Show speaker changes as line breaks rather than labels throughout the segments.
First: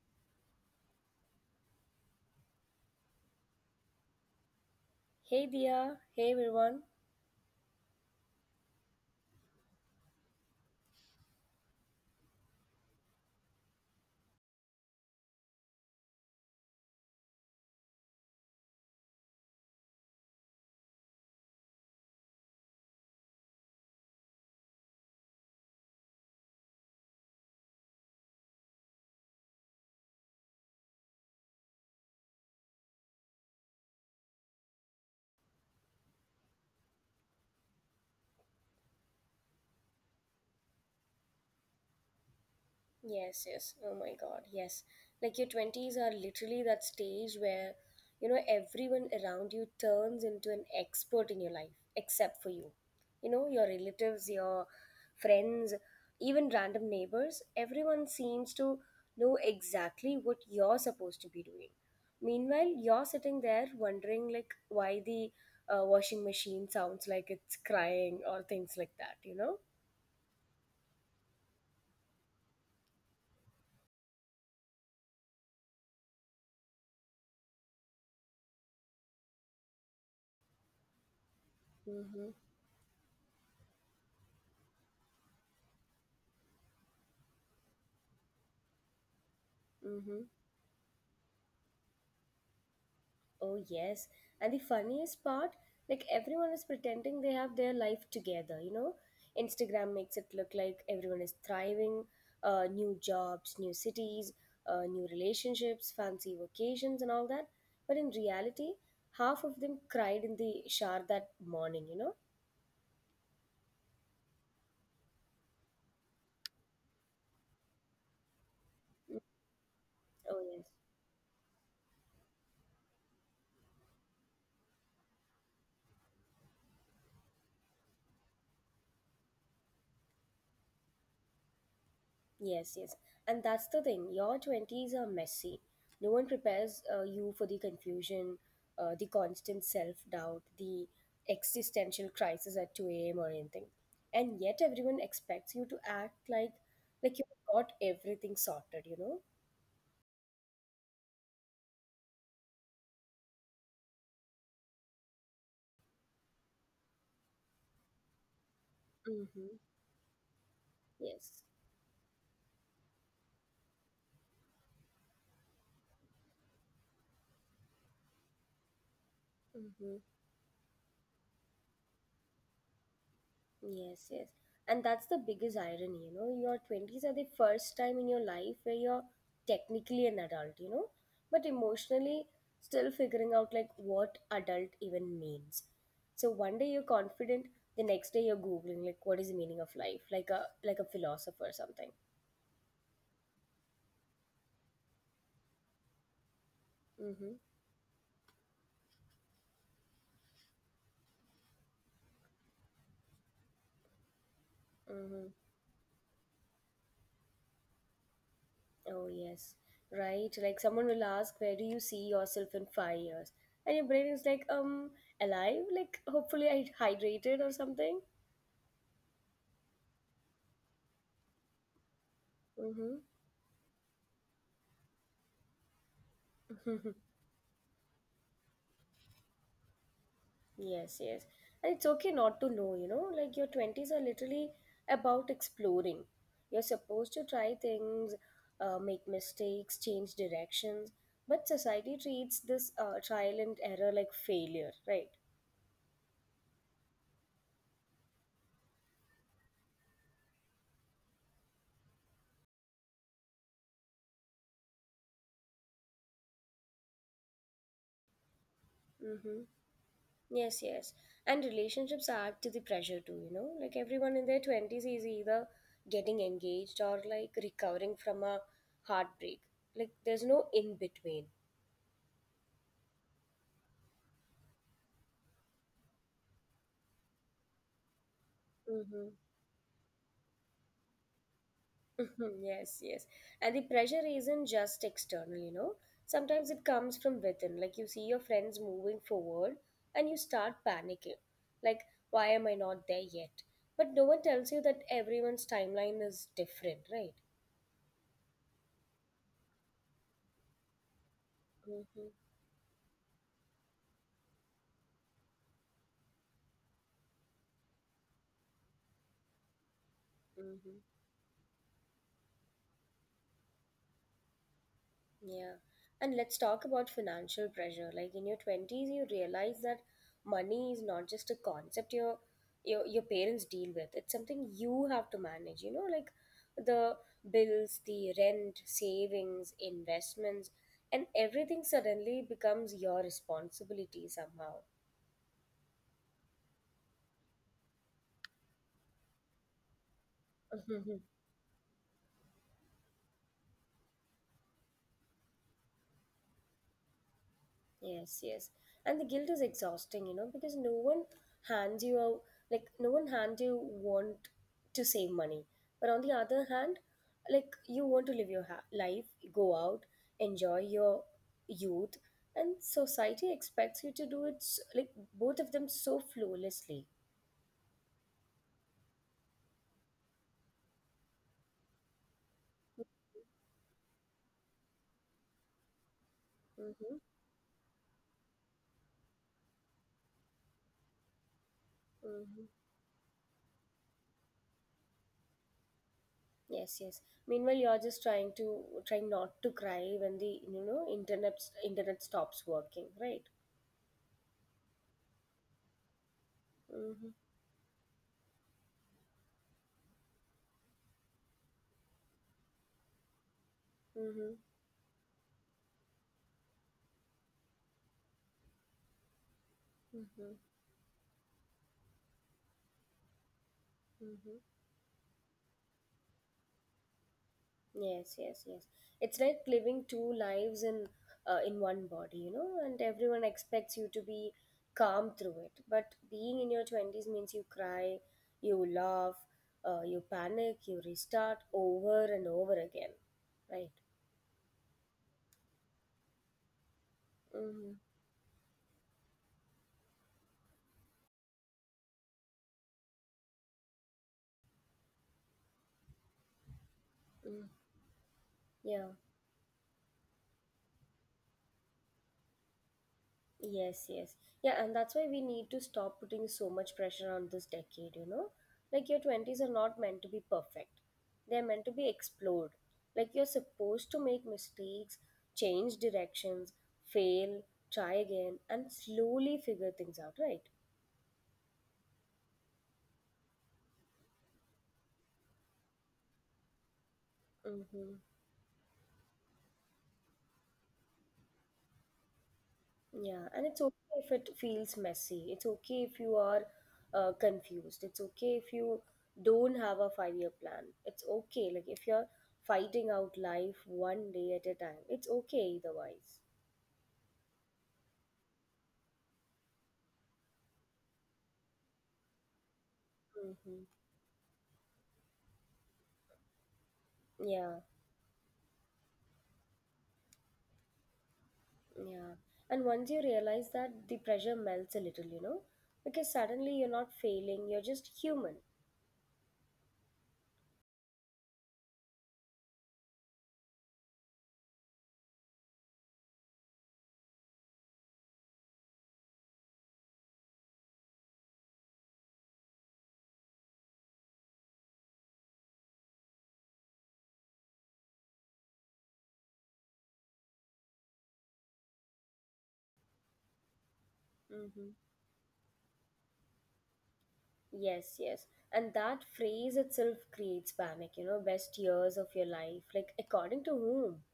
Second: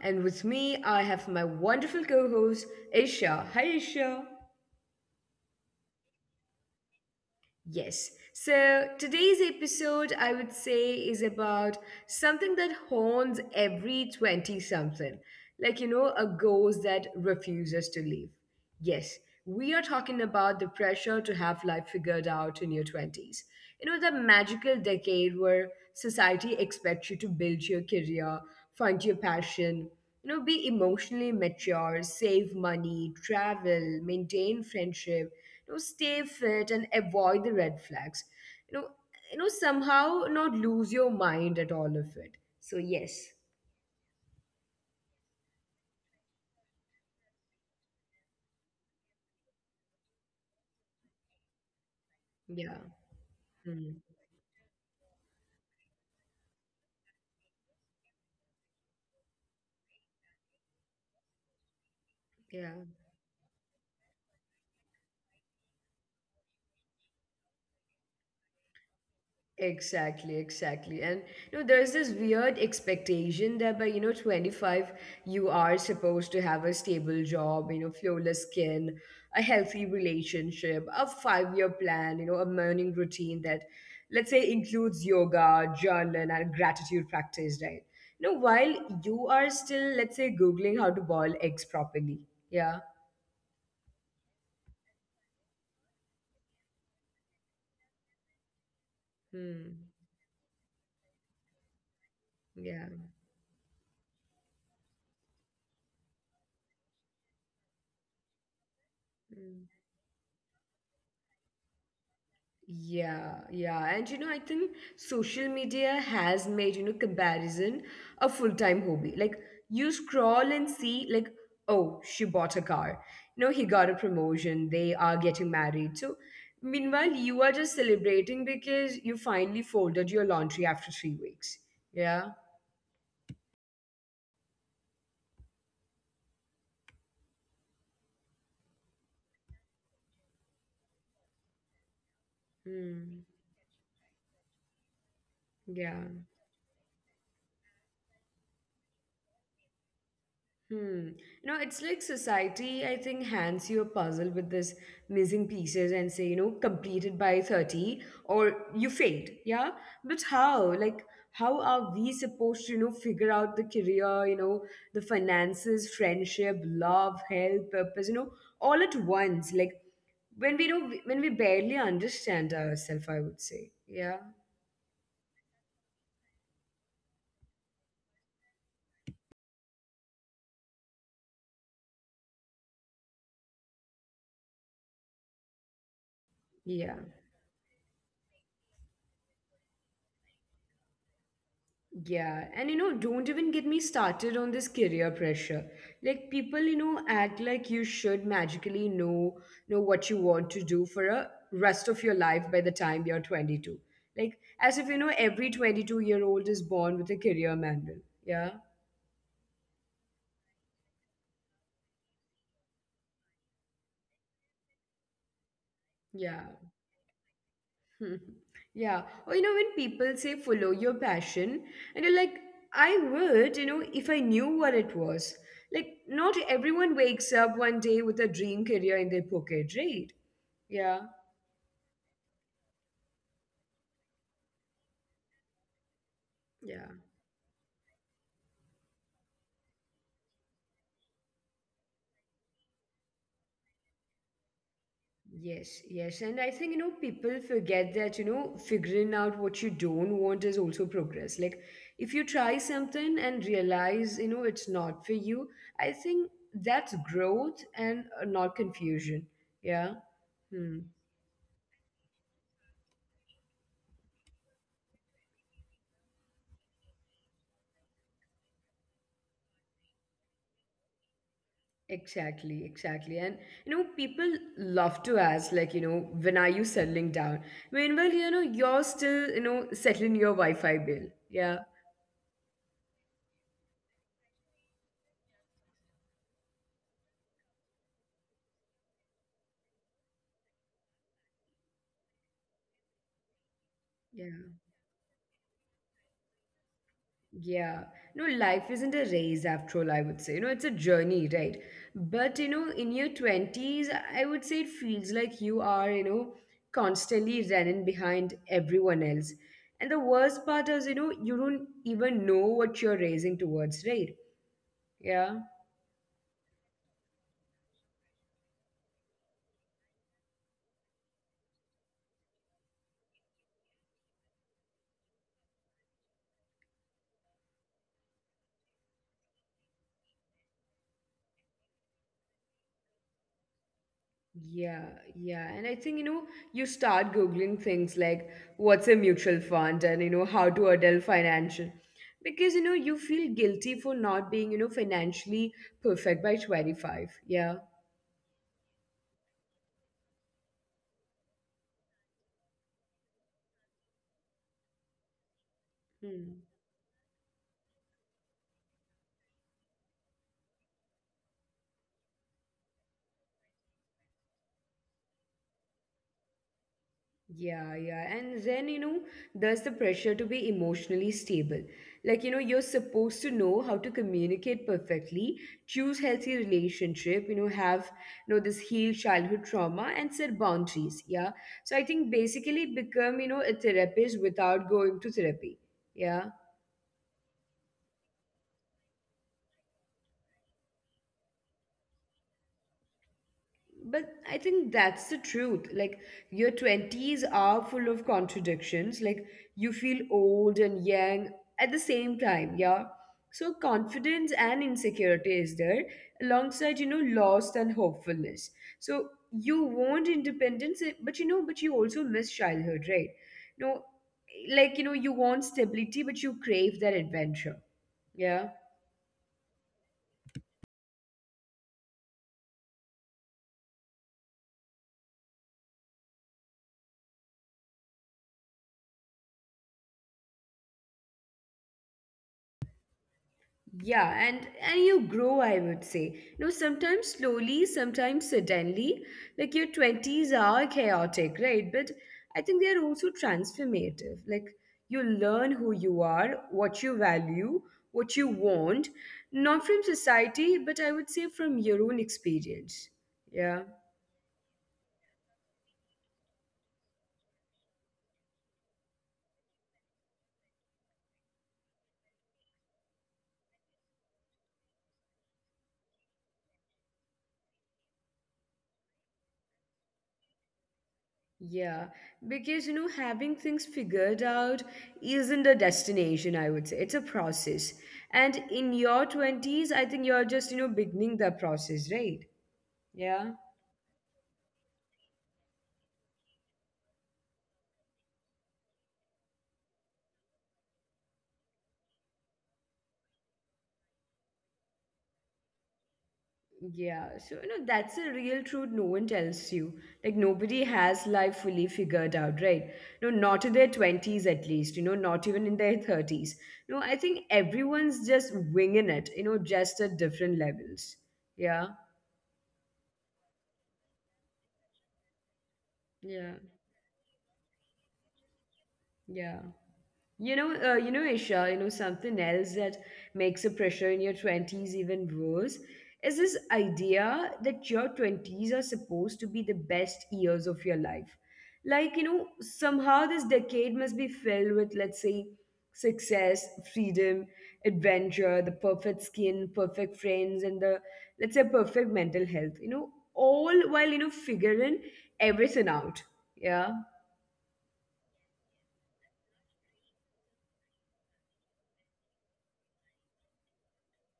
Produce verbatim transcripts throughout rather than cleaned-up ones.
and with me I have my wonderful co host Aisha. Hi Aisha.
Hey Dia, hey everyone.
Yes, so today's episode I would say is about something that haunts every twenty something, like you know, a ghost that refuses to leave. Yes, we are talking about the pressure to have life figured out in your twenties. You know, the magical decade where society expects you to build your career, find your passion, you know be emotionally mature, save money, travel, maintain friendship, you know stay fit, and avoid the red flags, you know you know somehow not lose your mind at all of it. So yes.
Yes, yes. Oh my god, yes. Like your twenties are literally that stage where, you know, everyone around you turns into an expert in your life, except for you.
Yeah.
You know, your
Hmm.
relatives, your friends, even random neighbors, everyone seems to know exactly what you're supposed to be doing.
Yeah.
Meanwhile, you're sitting there wondering, like, why the uh, washing machine sounds like it's crying or things like that, you know?
Exactly, exactly. And you know, there's this weird expectation that by, you know, twenty-five, you are supposed to have a stable job, you know, flawless skin, a healthy relationship, a five-year plan, you know,
Mm-hmm.
a morning routine that, let's say, includes yoga, journaling, and gratitude practice, right? You know, while you are still, let's
Mm-hmm.
say, Googling how to boil eggs properly. Yeah.
Oh, yes. And the funniest part, like everyone is pretending they have their life together, you know?
Hmm.
Instagram makes it look like everyone is thriving, uh,
Yeah.
new jobs, new cities, uh, new relationships, fancy vacations, and all that. But in reality, half of them cried in the shower that
Yeah,
morning, you know?
yeah. And you know, I think social media has made, you know, comparison a full-time hobby. Like you scroll and see like, oh, she
Mm.
bought a car. No, he
Oh,
got a
yes.
promotion. They are getting married. So meanwhile, you are just celebrating because you finally folded your laundry after three weeks. Yeah.
Yes, yes. And that's the thing. Your twenties are messy. No one prepares uh, you for the confusion, uh, the constant self doubt, the
Hmm.
existential crisis at two a m or anything. And yet,
Yeah.
everyone expects you to act like like you've got everything sorted, you know?
Hmm. You know, it's like society, I think, hands you a puzzle with this missing pieces and say, you know, completed by thirty or you failed. Yeah. But
Mm-hmm.
how? Like, how are
Yes.
we supposed to, you know, figure out the career, you know, the finances, friendship, love, health, purpose, you know, all at once? Like,
Mm-hmm.
when we don't, when we barely understand ourselves, I would say. Yeah.
Yes, yes. And that's the biggest irony, you know. Your twenties are the first time in your life where you're technically an adult, you know, but emotionally still figuring out like what adult even means. So one day you're
Yeah.
confident, the next day you're googling like what is the meaning of life, like a like a philosopher or something.
Yeah, and you know, don't even get me started on this career pressure. Like people, you know,
Mm-hmm.
act like you should magically know know what you want to do for a rest of your life by the time you're twenty-two. Like as if you
Mm-hmm.
know every twenty-two year old is born with a career manual. Yeah.
Oh yes. Right. Like someone will ask, where do you see yourself in five years? And your brain is like, um, alive? Like hopefully
Yeah.
I hydrated or something.
Yeah. Or you know, when people say follow your passion, and you're like,
Mm-hmm.
I would, you know, if I knew what it was. Like, not everyone wakes up one day with a dream career in their pocket, right?
Yes,
Yeah,
yes. And it's okay not to know, you know, like your twenties are literally about exploring. You're
yeah,
supposed to try things, uh, make mistakes, change directions, but society treats this uh, trial and error like failure, right?
yes, yes. And I think, you know, people forget that, you know, figuring out what you don't want is also progress. Like, if you try something and realize, you know, it's not for you, I think that's growth and uh, not confusion.
Mm-hmm.
Yeah.
Yes,
Hmm.
yes. And relationships add to the pressure too, you know, like everyone in their twenties is either getting engaged or like recovering from a heartbreak. Like there's no in between.
Exactly, exactly. And you know, people love to ask, like, you know, when are you settling down? Meanwhile, you know, you're
Mm-hmm.
still, you know, settling your Wi-Fi bill. Yeah.
Mhm, yes, yes. And the pressure isn't just external, you know. Sometimes it comes from within. Like you see your friends moving forward and you start panicking. Like, why am I not there yet? But no one tells you that
Yeah.
everyone's timeline is different, right?
Yeah. No, life isn't a race after all, I would say. You know, it's a journey, right?
Mm-hmm,
But, you know, in your twenties, I would say it feels like you are, you know, constantly running behind everyone else. And the worst part is, you
mm-hmm.
know, you don't even know what you're racing towards, right? Yeah.
Yeah. And let's talk about financial pressure. Like in your twenties, you realize that money is not just a concept your your your parents deal with. It's something you have to manage, you know, like the bills, the rent, savings, investments, and everything suddenly becomes your responsibility somehow.
Yeah, yeah. And I think, you know, you start Googling things like what's a mutual fund and, you know, how to adult financial. Because, you know, you feel guilty for not being, you know, financially perfect by twenty-five. Yeah.
Yes, yes. And the guilt is exhausting, you know, because no one hands you out, like, no one hands you want to save money. But on the
Hmm.
other hand, like, you want to live your ha- life, go out, enjoy your youth, and society expects you to do it, s- like, both of them so flawlessly.
Yeah, yeah. And then, you know, there's the pressure to be emotionally stable. Like, you know, you're supposed to know how to communicate perfectly, choose healthy
Mm-hmm.
relationship, you know, have, you know, this heal childhood trauma and set boundaries. Yeah. So I think
Mm-hmm.
basically become, you know, a therapist without going to therapy. Yeah.
Yes, yes. Meanwhile, you're just trying to, trying not to cry when the, you know, internet, internet stops working, right?
But I think that's the truth. Like, your twenties
Mm-hmm.
are full of contradictions. Like, you feel old and young at the same time, yeah? So, confidence and
Mm-hmm.
insecurity is there alongside, you know, loss and hopefulness. So, you want
Mm-hmm.
independence, eh, but you know, but you also miss childhood, right? No,
Mm-hmm.
like, you know, you want stability, but you crave that adventure.
Yes,
Yeah.
yes, yes. It's like living two lives in uh, in one body, you know, and everyone expects you to be calm through it. But being in your twenties means you cry, you laugh, uh, you panic, you restart over and over again, right?
Yeah, and and you grow, I would say. You know, sometimes slowly,
Mm-hmm.
sometimes suddenly. Like your twenties are chaotic, right? But I think they are also transformative. Like you learn who you are, what you value,
Mm.
what you want,
Yeah.
not from society, but I would say from your own experience. Yeah.
Yes, yes. Yeah, and that's why we need to stop putting so much pressure on this decade, you know? Like, your twenties are not meant to be perfect, they're meant to be explored. Like, you're supposed to make mistakes, change directions, fail, try again, and slowly figure things out, right?
Yeah, because you know, having things figured out isn't a destination, I would say. It's a process.
Mm-hmm.
And in your twenties, I think you're just, you know, beginning the process, right? Yeah.
Yeah, and it's okay if it feels messy. It's okay if you are uh, confused. It's okay if you don't have a five-year plan. It's okay, like if you're fighting out life one day at a time. It's okay either wise.
Yeah. So, you know, that's a real truth no one tells you. Like, nobody has life fully figured out, right? No, not in their
Mm-hmm.
twenties at least, you know, not even in their thirties. No, I think
Yeah,
everyone's just winging it, you know, just at different levels. Yeah.
yeah. And once you realize that, the pressure melts a little, you know, because
Yeah.
suddenly you're not failing, you're just human.
Yeah. You know, uh, you know, Isha, you know, something else that makes the pressure in your twenties even worse is this idea that your twenties are supposed to be the best years of your life. Like, you know, somehow this decade must be filled with, let's say, success, freedom, adventure, the perfect skin, perfect friends, and the, let's say, perfect mental health, you know, all while, you know,
Mm-hmm.
figuring everything out. Yeah.
Yes, yes. And that phrase itself creates panic, you know, best years of your life. Like, according to whom?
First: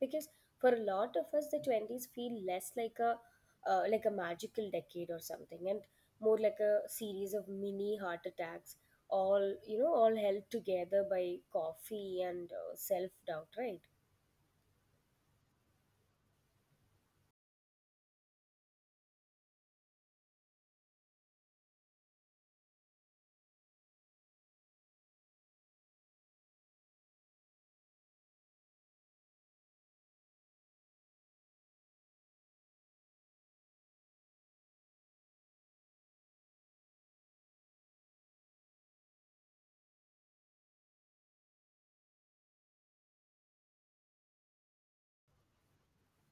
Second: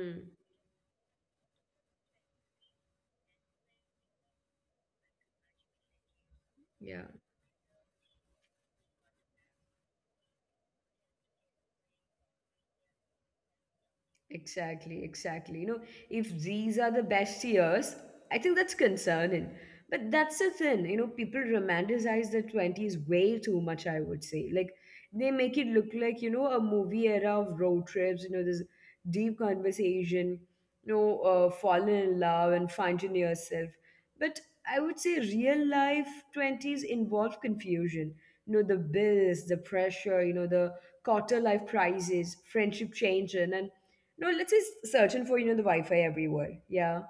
Because for a lot of us, the twenties feel less like a uh, like a magical decade or something and more like a
Yeah.
series of mini heart attacks all you know all held together by coffee and uh, self doubt, right?
Exactly, exactly. You know, if these are the best years, I think that's concerning. But that's the thing, you know, people romanticize the twenties way too much, I would say. Like, they make it look like, you know, a movie era of road trips, you know, this deep conversation, you know, uh, falling in love and finding yourself. But I would say real life twenties involve confusion. You know, the bills, the pressure, you know, the quarter life crisis, friendship changes, and no, let's just searching for, you know, the Wi-Fi everywhere. Yeah.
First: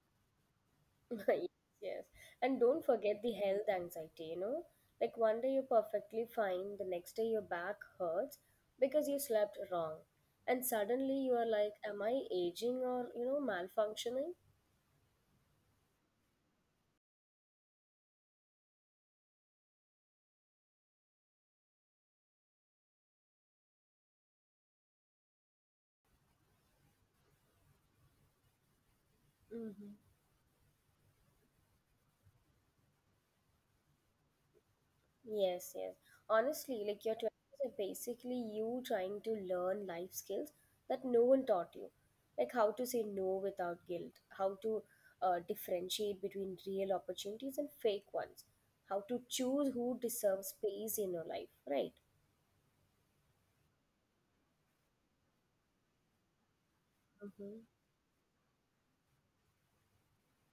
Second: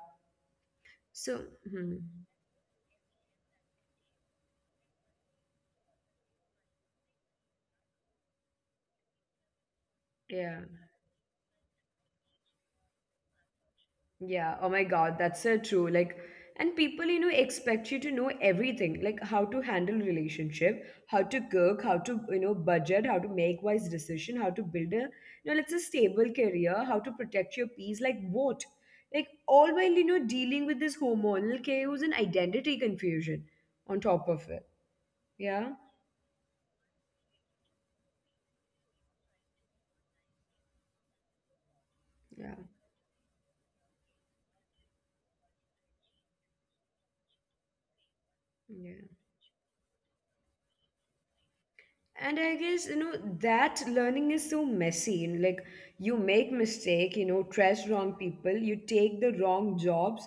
So,
Yes,
hmm,
yes. And don't forget the health anxiety, you know? Like one day you're perfectly fine, the next day your back hurts because you slept wrong.
yeah.
And suddenly you are like, am I aging or, you know, malfunctioning?
Yeah. Oh my God, that's so true. Like, and people, you know, expect you to know everything, like how to handle relationship, how to cook, how to, you know, budget, how to make wise decision, how to build a, you know, let's say stable career, how to protect your peace, like what? Like all while,
Mm-hmm.
you know, dealing with this hormonal chaos and identity confusion on top of it. Yeah.
Yes, yes. Honestly, like your twenties are basically you trying to learn life skills that no one taught you.
Yeah.
Like how to say no without guilt, how to uh, differentiate between real opportunities and fake ones,
Yeah.
how to choose who deserves space in your life, right?
And I guess, you know that learning is so messy. And like, you make mistake, you
Mm-hmm.
know trust wrong people, you take the wrong jobs,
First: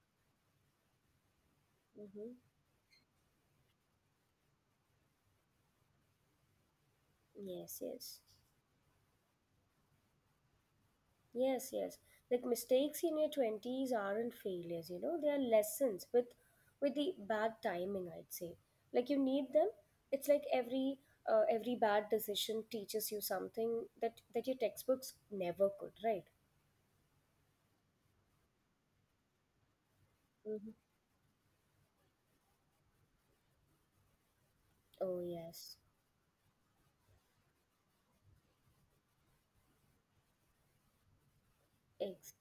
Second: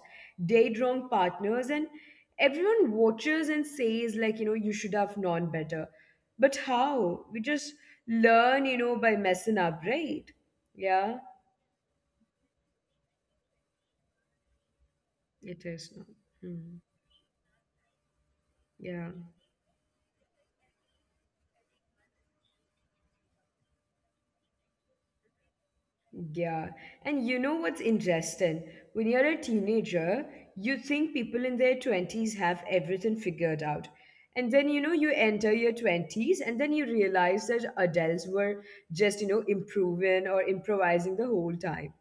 date wrong partners, and
Mm-hmm.
everyone watches and says like, you know you should have known better. But how? We
Yes,
just
yes.
learn, you know by messing up, right? Yeah.
Yes, yes. Like mistakes in your twenties aren't failures, you know, they are
It
lessons
is not.
with with
Hmm.
the bad timing, I'd say. Like you
Yeah.
need them. It's like every uh, every bad decision teaches you something that that your textbooks never could, right?
Yeah. And you know what's interesting? When you're a teenager,
Hmm.
you think people in their twenties have everything figured out. And then, you
Oh,
know, you
yes.
enter your twenties and then you realize that adults were just, you know, improving or improvising the whole time.
Exactly.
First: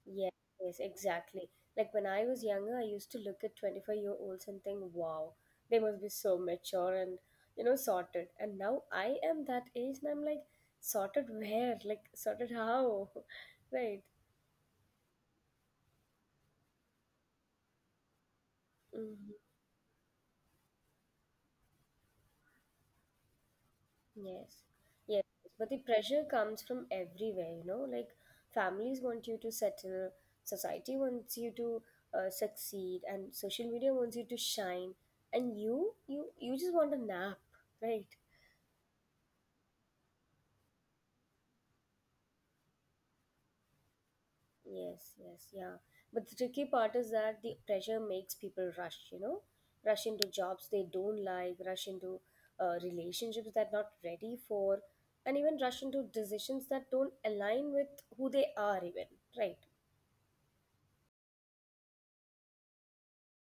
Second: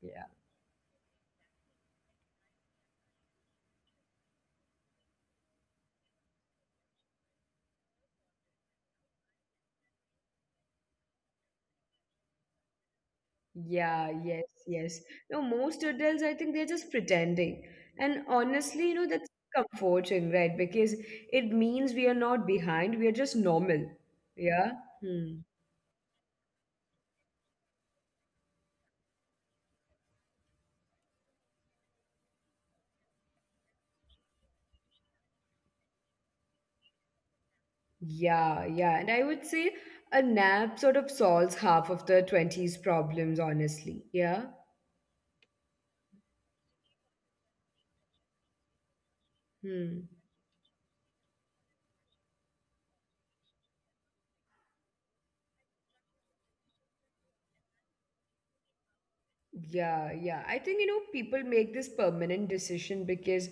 Yeah.
Yes, yes, exactly. Like when I was younger, I used to look at twenty-five-year-olds-year-olds and think, wow, they must be so mature and, you know, sorted. And now I am that age and I'm like, sorted where? Like, sorted how? Right.
Yeah, yes, yes. No, most adults, I think they're just pretending. And honestly, you know, that's
Hmm.
comforting, right? Because it means we are not behind, we are just normal.
Yes.
Yeah.
Yes.
Hmm.
But the pressure comes from everywhere, you know, like families want you to settle, society wants you to uh, succeed, and social media wants you to shine. And you, you, you just want a nap, right?
Yeah, yeah. And I would say a nap sort of solves half of the twenties problems, honestly. Yeah.
Yes, yes, yeah. But the tricky part is that the pressure makes people rush, you know, rush
Hmm.
into jobs they don't like, rush into uh, relationships they're not ready for, and even rush into decisions that don't align with who they are, even, right?
Yeah, yeah. I think, you know, people make this permanent decision because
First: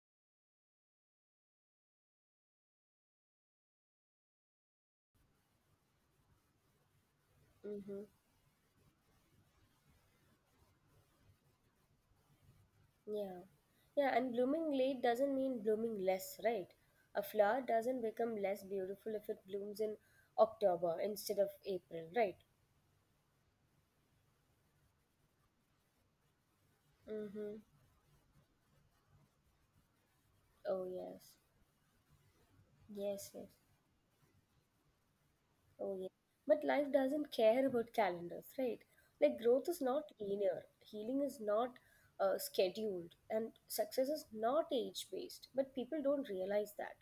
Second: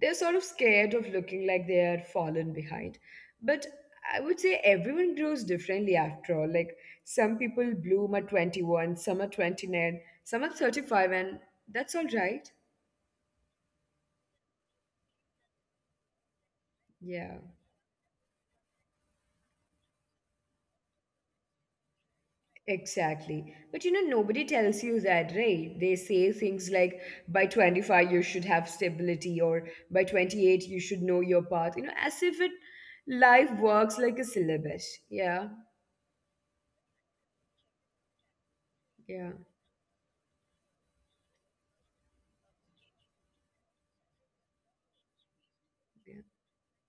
they're sort of scared of looking like they are fallen behind. But I would say everyone grows differently after all. Like some people
Mm-hmm.
bloom at twenty-one, some at twenty-nine, some at thirty-five, and that's all right.
Yeah. Yeah, and blooming late doesn't mean blooming less, right? A
Yeah.
flower doesn't become less beautiful if it blooms in October instead of April, right?
Exactly. But you know, nobody tells you that, right? They say things like by
Mm-hmm.
twenty-five you should have stability or by twenty-eight
Oh,
you should know
yes.
your path, you know, as if it
Yes, yes.
life works like a syllabus. Yeah,
Oh, yeah. But life doesn't care about calendars, right?
yeah,
Like, growth is not linear, healing is not uh, scheduled, and success is not age based. But people don't
yeah.
realize that.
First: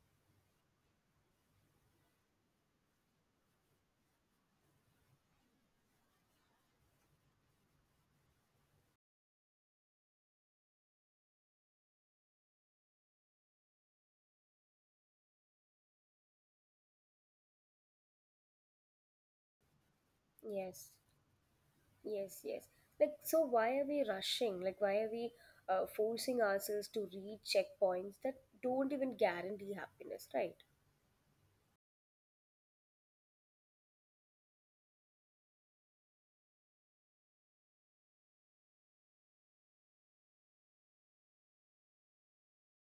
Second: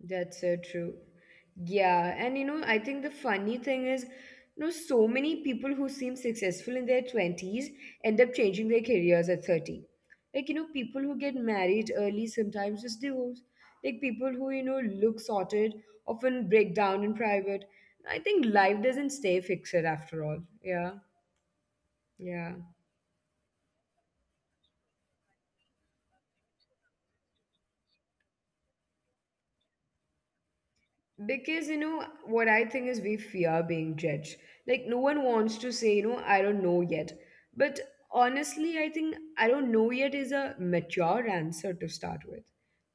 That's so true. Yeah, and you know, I think the funny thing is, you know, so many people who seem successful in their twenties end up changing their careers at thirty. Like, you know, people who get married early sometimes just divorce. Like, people who, you know, look sorted often break down in private. I think life doesn't stay fixed after all. Yeah,
Yes, yes,
yeah.
yes. Like, so why are we rushing? Like, why are we uh, forcing ourselves to reach checkpoints that don't even guarantee happiness, right?
Because, you know, what I think is we fear being judged. Like, no one wants to say, you know, I don't know yet. But honestly, I think I don't know yet is a mature answer to start with.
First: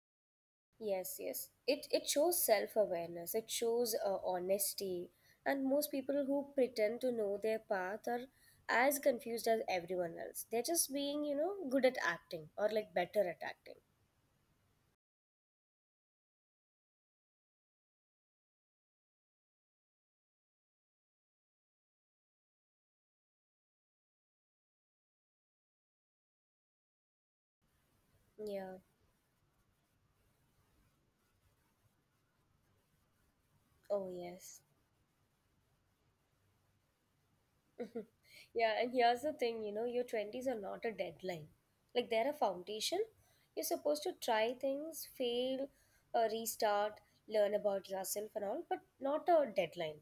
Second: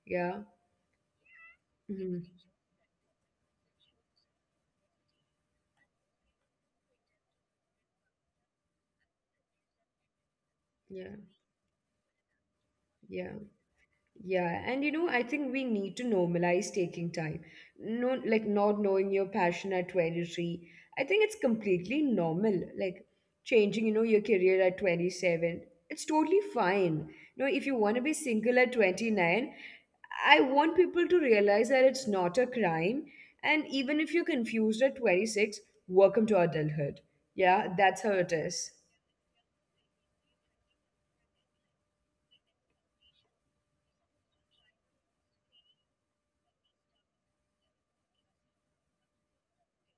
Yeah.
Yes, yes. It it
Mhm.
shows self-awareness. It shows uh, honesty. And most people who pretend to know their path are as confused as everyone else. They're just
Yeah.
being, you know, good at acting or like better
Yeah.
at acting.
Yeah, and you know, I think we need to normalize taking time. No, like not knowing your passion at twenty-three. I think it's completely normal. Like changing, you know, your career at twenty-seven. It's totally fine. You know, if you want to be single at
Yeah.
twenty-nine, I want people to realize that it's not a crime. And even
Oh,
if you're
yes.
confused at twenty-six, welcome to adulthood. Yeah, that's how it is.
Yeah, and here's the thing, you know, your twenties are not a deadline. Like they're a foundation. You're supposed to try things, fail, uh, restart, learn about yourself and all, but not a deadline.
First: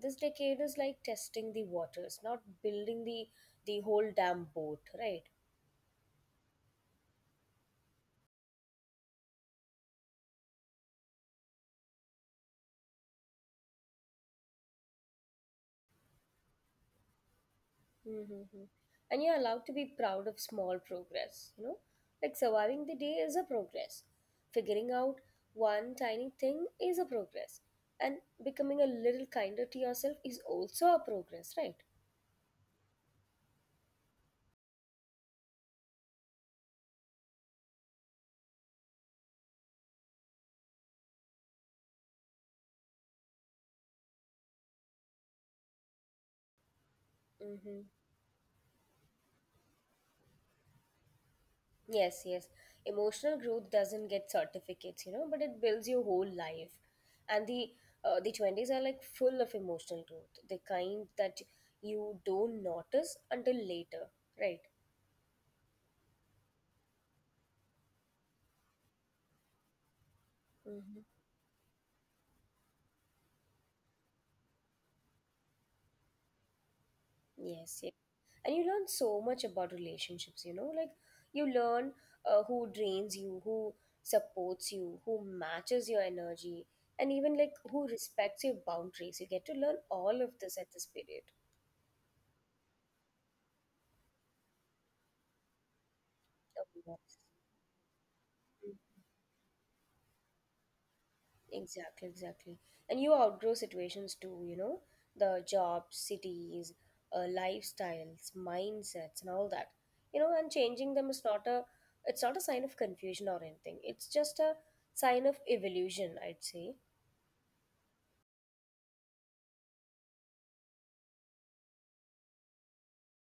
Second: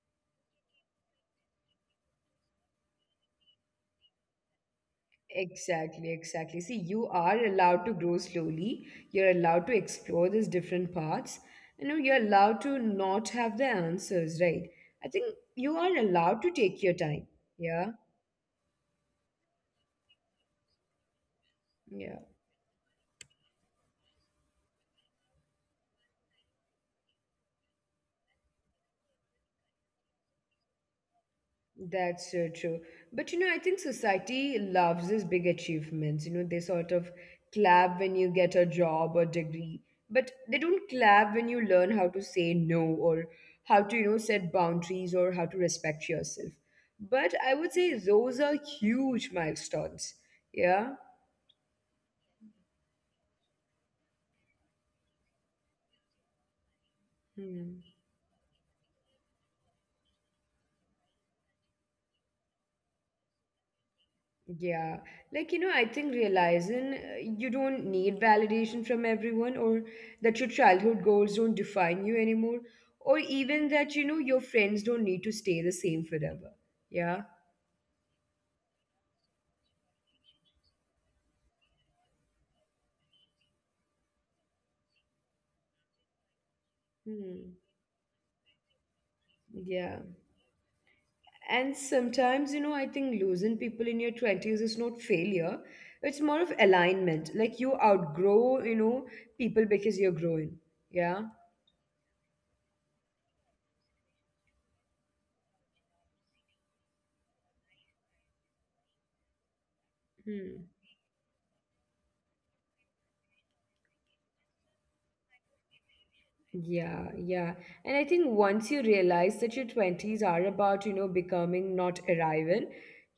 This decade is like testing the waters, not building the the whole damn boat, right?
Exactly, exactly. See, you are allowed to grow slowly. You're allowed to explore these different paths. You know, you're allowed to not have the answers, right? I think you are allowed to take your time. Yeah,
Mm-hmm. And you're allowed to be proud of small progress, you know?
yeah.
Like surviving the day is a progress. Figuring out one tiny thing is a progress. And becoming a little kinder to yourself is also a progress, right?
That's so true. But you know, I think society loves these big achievements. You know, they sort of clap when you get a job or degree, but they don't clap when you learn how to say no or how to, you know, set boundaries or how to respect yourself. But I would
Mm-hmm.
say those are huge milestones. Yeah.
Yes, yes. Emotional growth doesn't get certificates, you know, but it builds your whole life. And the
Hmm.
uh, the twenties are like full of emotional growth, the kind that you don't notice until later, right?
Yeah, like you know, I think realizing uh, you don't need validation from everyone, or that your childhood goals don't define you anymore, or even that you know your friends don't need to stay the same forever. Yeah.
Yes, yes. And you learn so much about relationships, you know, like you learn uh, who drains you, who supports you, who matches your energy, and even like
Hmm.
who respects your boundaries. You get to learn
Yeah.
all of this at this period.
And sometimes, you know, I think losing people in your twenties is not failure, it's more of
Oh,
alignment. Like you outgrow,
yes.
you know, people because you're growing. Yeah.
Exactly, exactly. And you outgrow situations too, you know, the jobs, cities, uh, lifestyles, mindsets, and all that. You know, and
Hmm.
changing them is not a it's not a sign of confusion or anything. It's just a sign of evolution, I'd say.
Yeah, yeah. And I think once you realize that your twenties are about, you know, becoming, not arrival,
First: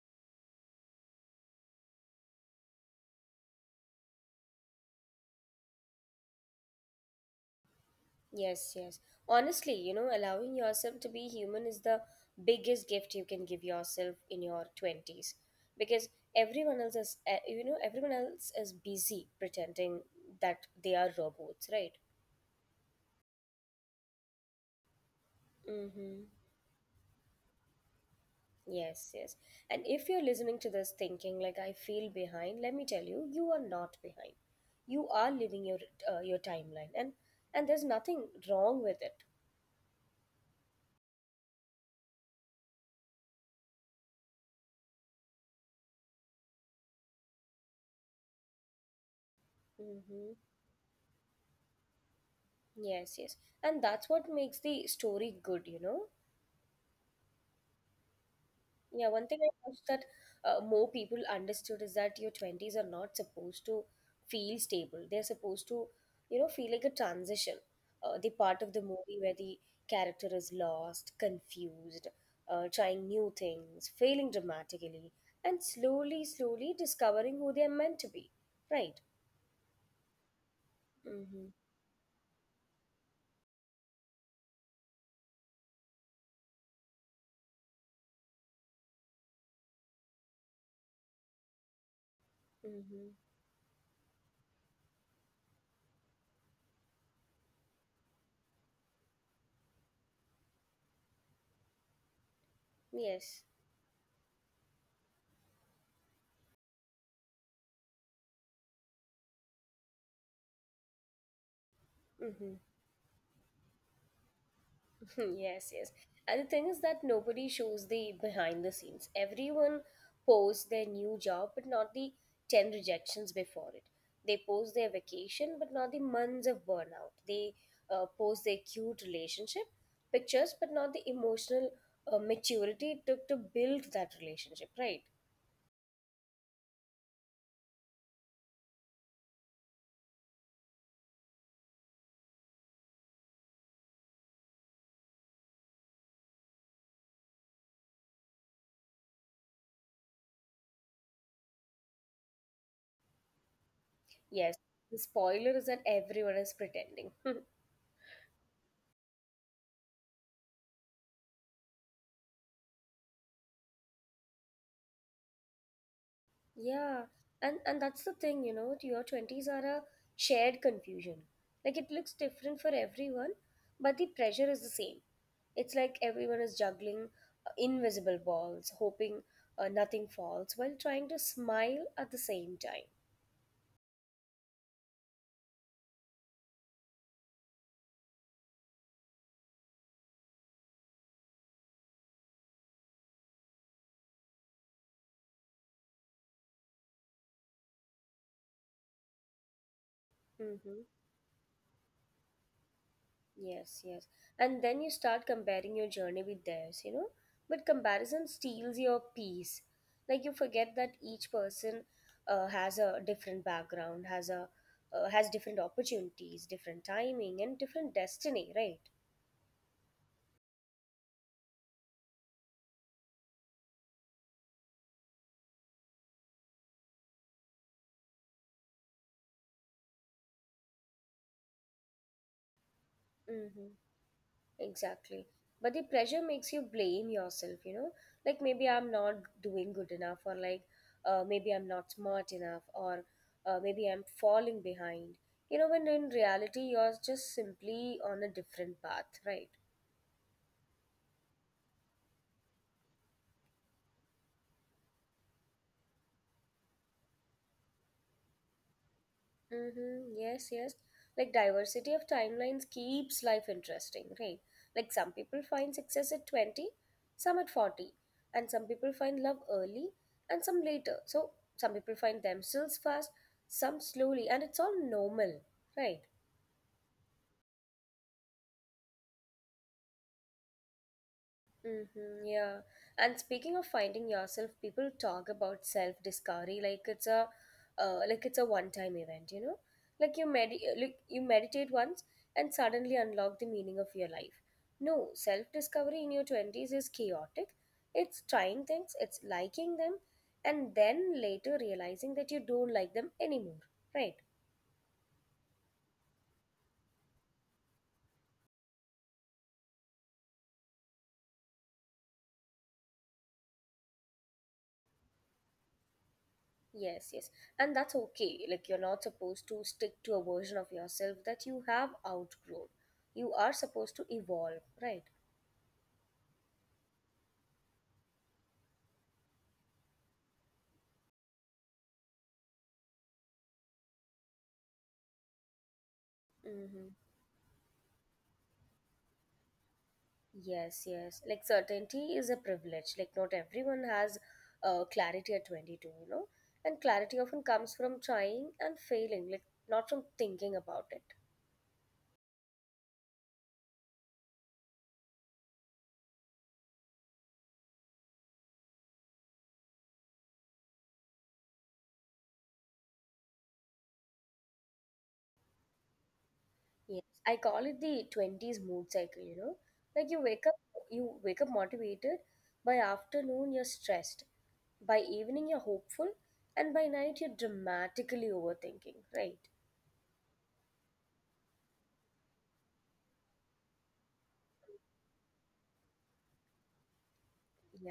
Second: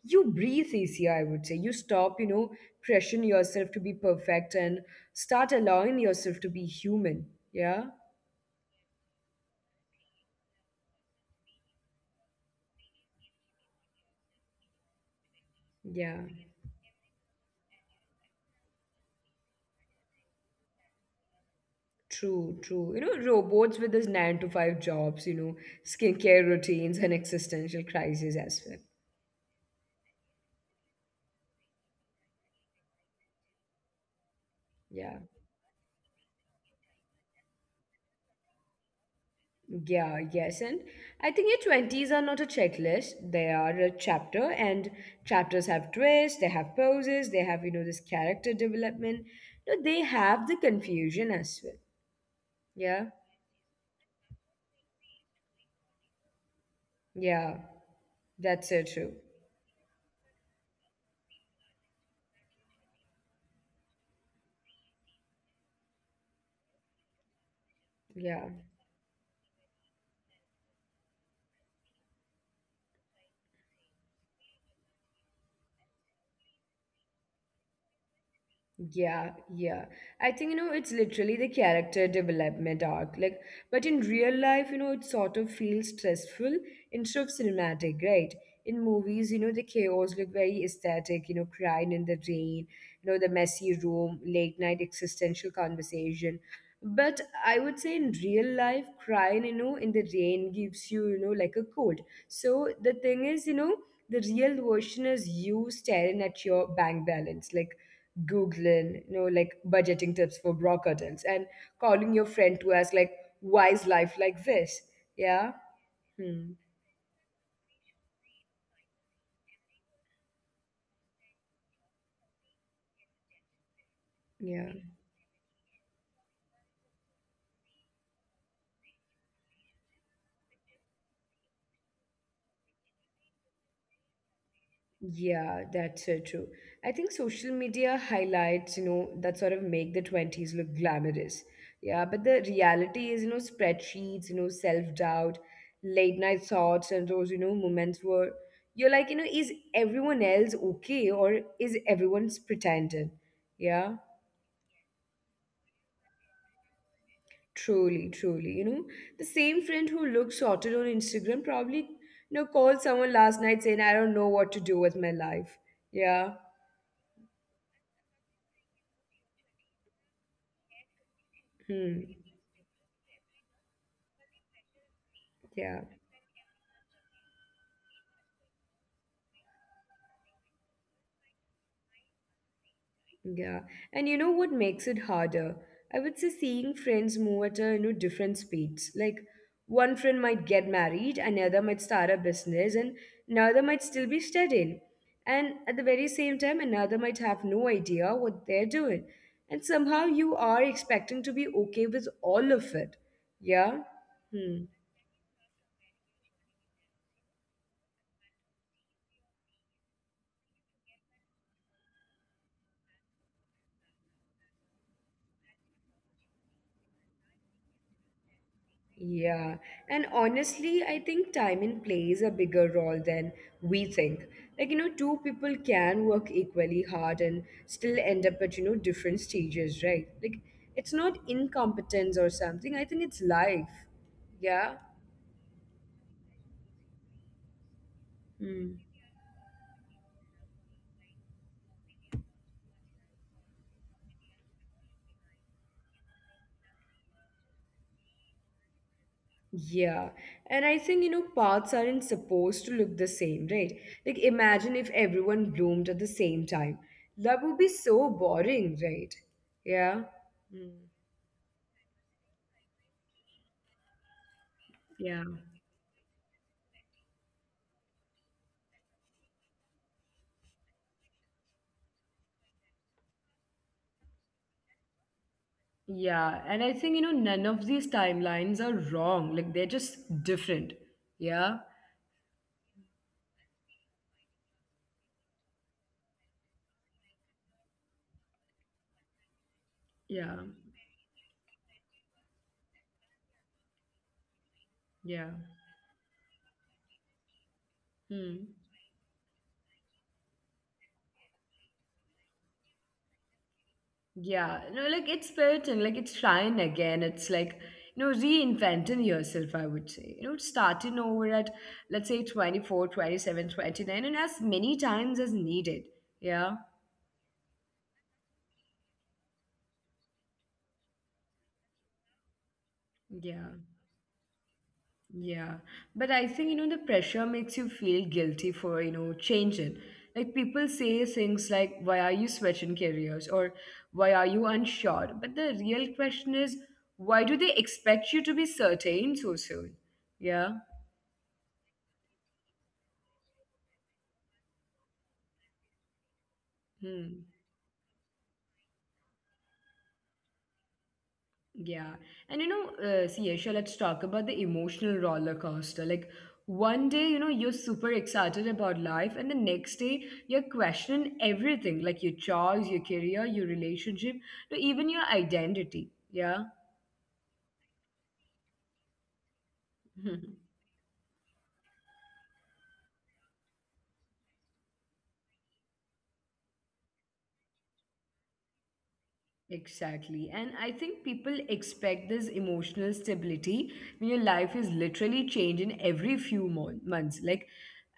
you breathe easier, I would say. You stop, you know, pressuring yourself to be perfect and start allowing yourself to be human. Yeah,
Yes, yes. Honestly, you know, allowing yourself to be human is the biggest gift you can give yourself in your twenties because
yeah.
everyone else is uh, you know, everyone else is busy pretending that they are robots, right?
True, true. You know, robots with these nine to five jobs, you know,
Mm-hmm.
skincare routines and existential crises as well.
Yes, yes. And if you're listening to this thinking, like I feel behind, let me tell you, you are not behind.
Yeah.
You are living your uh, your timeline, and and there's nothing wrong with it.
Yeah, yes. And I think your twenties are not a checklist. They are a chapter, and chapters have twists, they have poses, they have, you know, this character development. No, they
Mm-hmm.
have the confusion as well. Yeah,
Yes, yes. And that's what makes the story good, you know.
yeah, that's so
Yeah,
true.
one thing I wish that uh, more people understood is that your twenties are not supposed to feel stable. They're supposed to, you know, feel like a transition. Uh, the
Yeah.
part of the movie where the character is lost, confused, uh, trying new things, failing dramatically, and slowly, slowly discovering who they're meant to be. Right?
Yeah, yeah. I think, you know, it's literally
Mm-hmm.
the character development arc. Like, but in real life, you know, it sort of feels stressful instead of cinematic, right? In movies, you know, the chaos look very aesthetic, you know, crying in the rain,
Mm-hmm.
you know, the messy room, late night existential conversation. But I would say in real life, crying, you know, in the rain gives you, you know, like a cold. So the thing
Yes.
is, you know, the real version is you staring at your bank balance, like Googling, you know, like budgeting tips for bra curtains and calling your
Mm-hmm.
friend to ask, like, why is life like this?
Hmm,
Yeah.
yes, yes. And the
Hmm.
thing is that nobody shows the behind the scenes. Everyone posts their new job, but not the ten rejections before it. They
Yeah.
post their vacation, but not the months of burnout. They uh, post their cute relationship pictures, but not the emotional uh, maturity it took to build that relationship, right?
Yeah, that's so true. I think social media highlights, you know, that sort of make the twenties look glamorous. Yeah. But the reality is, you know, spreadsheets, you know, self doubt, late night thoughts, and those, you know, moments where you're like, you know, is everyone else okay or is everyone's pretending? Yeah.
Yes. The spoiler is that everyone is pretending.
Truly, truly. You know, the same friend who looks sorted on Instagram probably, you know, called someone last night saying, I don't know what to do with my life. Yeah.
Yeah, and and that's the thing, you know, your twenties are a shared confusion. Like it
Hmm.
looks different for everyone, but the pressure is the same. It's
Yeah.
like everyone is juggling uh, invisible balls, hoping uh, nothing falls, while trying to smile at the same time.
Yeah, and you know what makes it harder? I would say seeing friends move at a you know different speeds. Like one friend might get married, another might start a business, and another might still be studying. And at the very same time, another might have no idea what they're doing. And somehow you are
Mm-hmm.
expecting to be okay with all of it.
Yes,
Yeah?
yes. And
Hmm.
then you start comparing your journey with theirs, you know? But comparison steals your peace. Like you forget that each person uh, has a different background, has a uh, has different opportunities, different timing, and different destiny, right?
Yeah, and honestly, I think timing plays a bigger role than we think. Like, you know, two people can work equally hard and still end up at, you know, different stages, right? Like, it's not incompetence or something. I think it's
Mm-hmm.
life. Yeah.
Exactly. But the pressure makes you blame yourself, you know? Like maybe
Mm.
I'm not doing good enough, or like uh, maybe I'm not smart enough, or uh, maybe I'm falling behind. You know, when in reality, you're just simply on a different path, right?
Yeah. And I think, you know, paths aren't supposed to look the same, right? Like, imagine if everyone bloomed at the same time. Love would be so boring, right? Yeah.
Mm-hmm. Yes,
Mm.
yes. Like diversity of timelines keeps life interesting, right? Like some
Yeah.
people find success at twenty, some at forty, and some people find love early and some later. So some people find themselves fast, some slowly, and it's all normal, right?
Yeah, and I think, you know, none of these timelines are wrong. Like they're just different. Yeah.
Mm-hmm, yeah. And speaking of finding yourself, people talk about self-discovery like it's a uh, like it's a one-time event, you know? Like you
Yeah.
med- like you meditate once and suddenly unlock the meaning of your life. No,
Yeah.
self-discovery in your twenties is chaotic. It's
Hmm.
trying things, it's liking them, and then later realizing that you don't like them anymore, right?
Yeah. No, like it's certain. Like it's trying again. It's like, you know, reinventing yourself, I would say. You know, starting over at, let's say, twenty four, twenty seven, twenty nine, and as many times as needed. Yeah.
Yes, yes. And that's okay. Like, you're not supposed to stick to a version of yourself that you have outgrown. You are
Yeah.
supposed to evolve, right?
Yeah, but I think you know the pressure makes you feel guilty for you know changing. Like people say things like, "Why are you switching careers?" or "Why are you unsure?" But the real question is,
Mm-hmm.
why do they expect you to be certain so soon? Yeah.
Yes, yes. Like, certainty is a privilege. Like, not everyone has uh, clarity at twenty-two, you know? And clarity
Hmm.
often comes from trying and failing, like, not from thinking about it.
Yeah. And you know, uh, see, Aisha, let's talk about the emotional roller coaster. Like, one day, you know, you're super excited about life, and the next day, you're questioning everything, like your choice, your career, your relationship, to even your identity. Yeah.
Yes, I call it the twenties mood cycle, you know. Like you wake up you wake up motivated, by afternoon you're stressed, by evening, you're hopeful, and by night, you're dramatically overthinking, right?
Exactly. And I think people expect this emotional stability when your life is literally changing every few mo- months. Like,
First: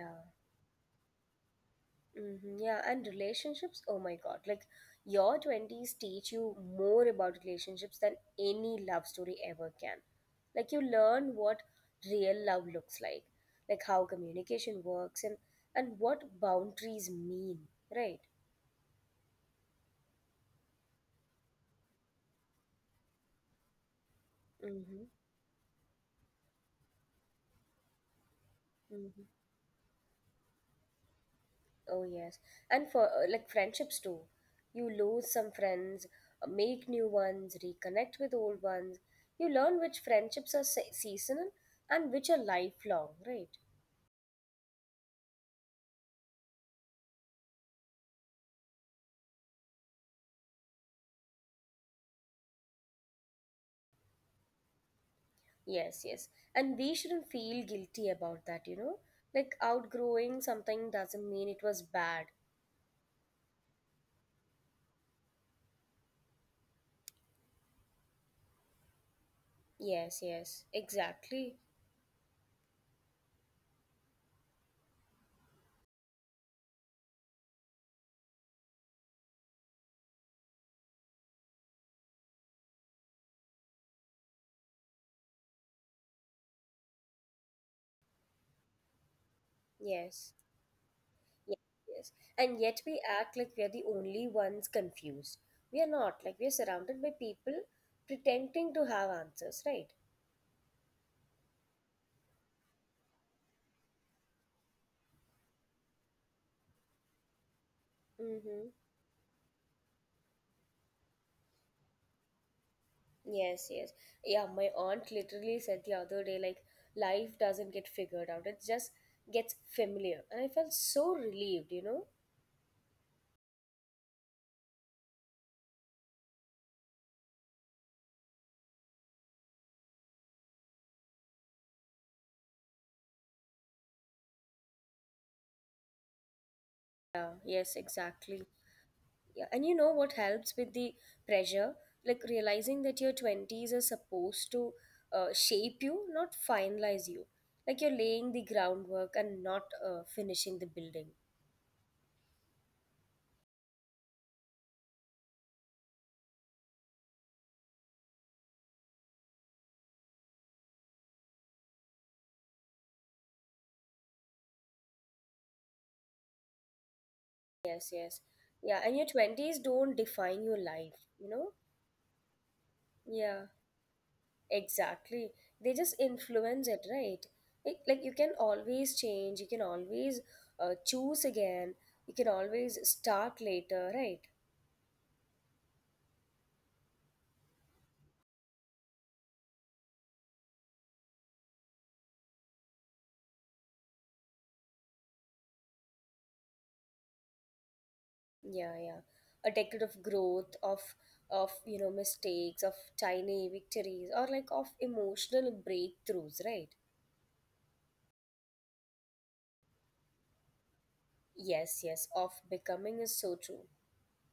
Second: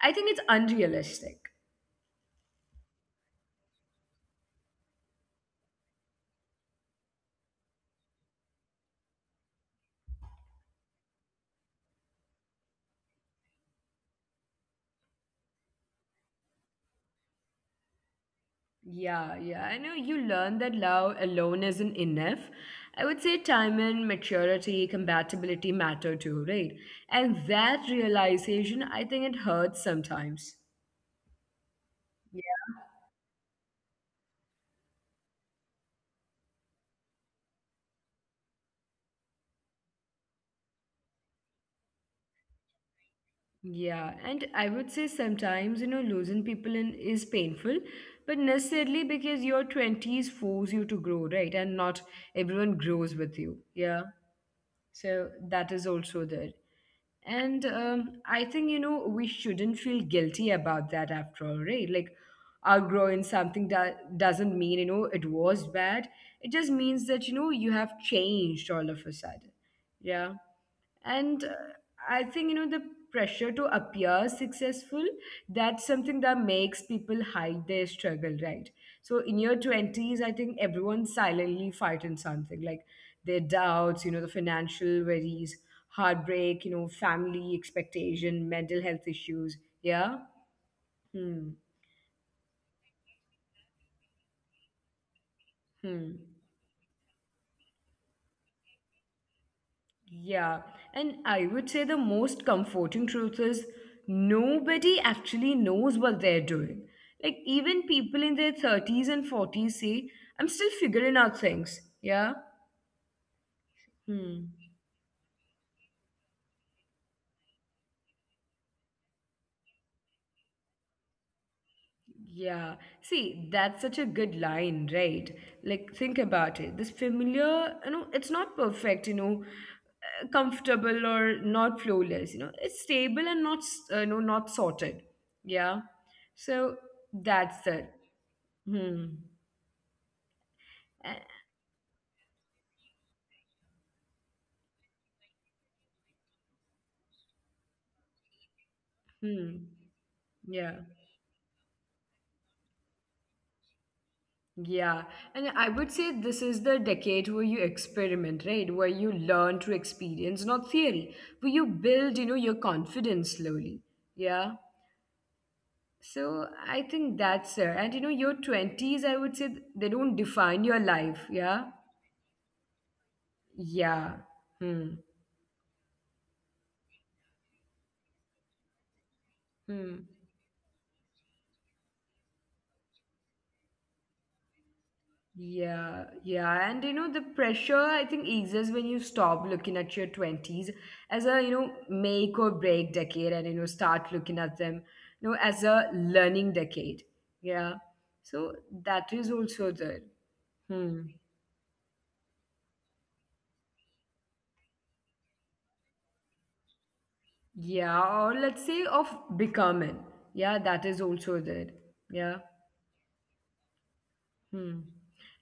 I think it's unrealistic.
hmm Yeah, and relationships, oh my God. Like, your twenties teach you more about relationships than any love story ever can. Like, you learn what real love looks like, like how communication works and, and what boundaries mean, right?
Yeah, yeah. I know you learn that love alone isn't enough. I would say time and maturity,
Mm-hmm.
compatibility matter too, right? And that realization, I think it
Mm-hmm.
hurts sometimes.
Oh
Yeah.
yes, and for uh, like friendships too. You lose some friends, uh, make new ones, reconnect with old ones. You learn which friendships are se- seasonal and which are lifelong, right?
Yeah, and I would say sometimes, you know, losing people in is painful, but necessarily because your twenties force you to grow, right? And not everyone grows with you. Yeah. So that is
Yes,
also
yes.
there.
And we shouldn't
And
feel
um,
guilty
I
about
think,
that,
you
you
know,
know?
we
Like
shouldn't feel guilty
outgrowing
about
something
that
doesn't
after
mean
all,
it
right?
was
Like,
bad.
outgrowing something that doesn't mean, you know, it was bad. It just means that, you know, you have changed all of a sudden.
Yes,
Yeah,
yes.
and
Exactly.
uh, I think you know the pressure to appear successful, that's something that makes people hide their struggle, right? So in your twenties, I think everyone's silently fighting something, like their doubts, you know, the financial worries, heartbreak, you know, family expectation, mental health issues. Yeah.
Yes.
Hmm.
Yes, yes. And yet we act like we are the only ones confused. We are
Hmm.
not. Like we are surrounded by people pretending to have answers, right?
Yeah, and I would say the most comforting truth is nobody actually knows what they're doing. Like, even people in their
Mm-hmm.
thirties and forties say, I'm still figuring out things. Yeah?
Yes, yes. Yeah,
Hmm.
my aunt literally said the other day, like, life doesn't get figured out. It just gets familiar. And I felt so relieved, you know?
Yeah. See, that's such a good line, right? Like, think about it. This familiar, you know, it's not perfect, you know, uh, comfortable or not flawless, you know, it's stable and not, s- uh, you know, not sorted. Yeah. So
Yeah,
that's it.
yes, exactly.
Hmm.
Yeah, and you know what helps with
Eh.
the pressure? Like realizing that your twenties are supposed to uh, shape you, not finalize you. Like you're laying the groundwork
Hmm.
and not uh,
Yeah.
finishing the building.
Yeah. And I would say this is the decade where you experiment, right? Where you learn to experience, not theory, where you build, you know, your confidence slowly. Yeah. So I think that's it. And you know, your
Yes, yes.
twenties, I would say
Yeah,
th-
and your
they don't
twenties
define
don't
your
define
life.
your
Yeah.
life, you know?
Yeah.
Yeah,
Hmm.
exactly. They just influence it, right? Like, like you can always
Hmm.
change, you can always uh, choose again, you can always start later, right?
Yeah, yeah, and you know the pressure I think exists when you stop looking at your twenties as a you know make or break decade and you know start looking at them you know as a learning decade. Yeah. So that is also
Yeah,
there.
yeah. A decade
Hmm.
of growth, of of you know mistakes, of tiny victories, or like of emotional breakthroughs, right?
Yeah, or let's say of becoming. Yeah, that is also there. Yeah.
Yes, yes. Of becoming is so true.
Hmm.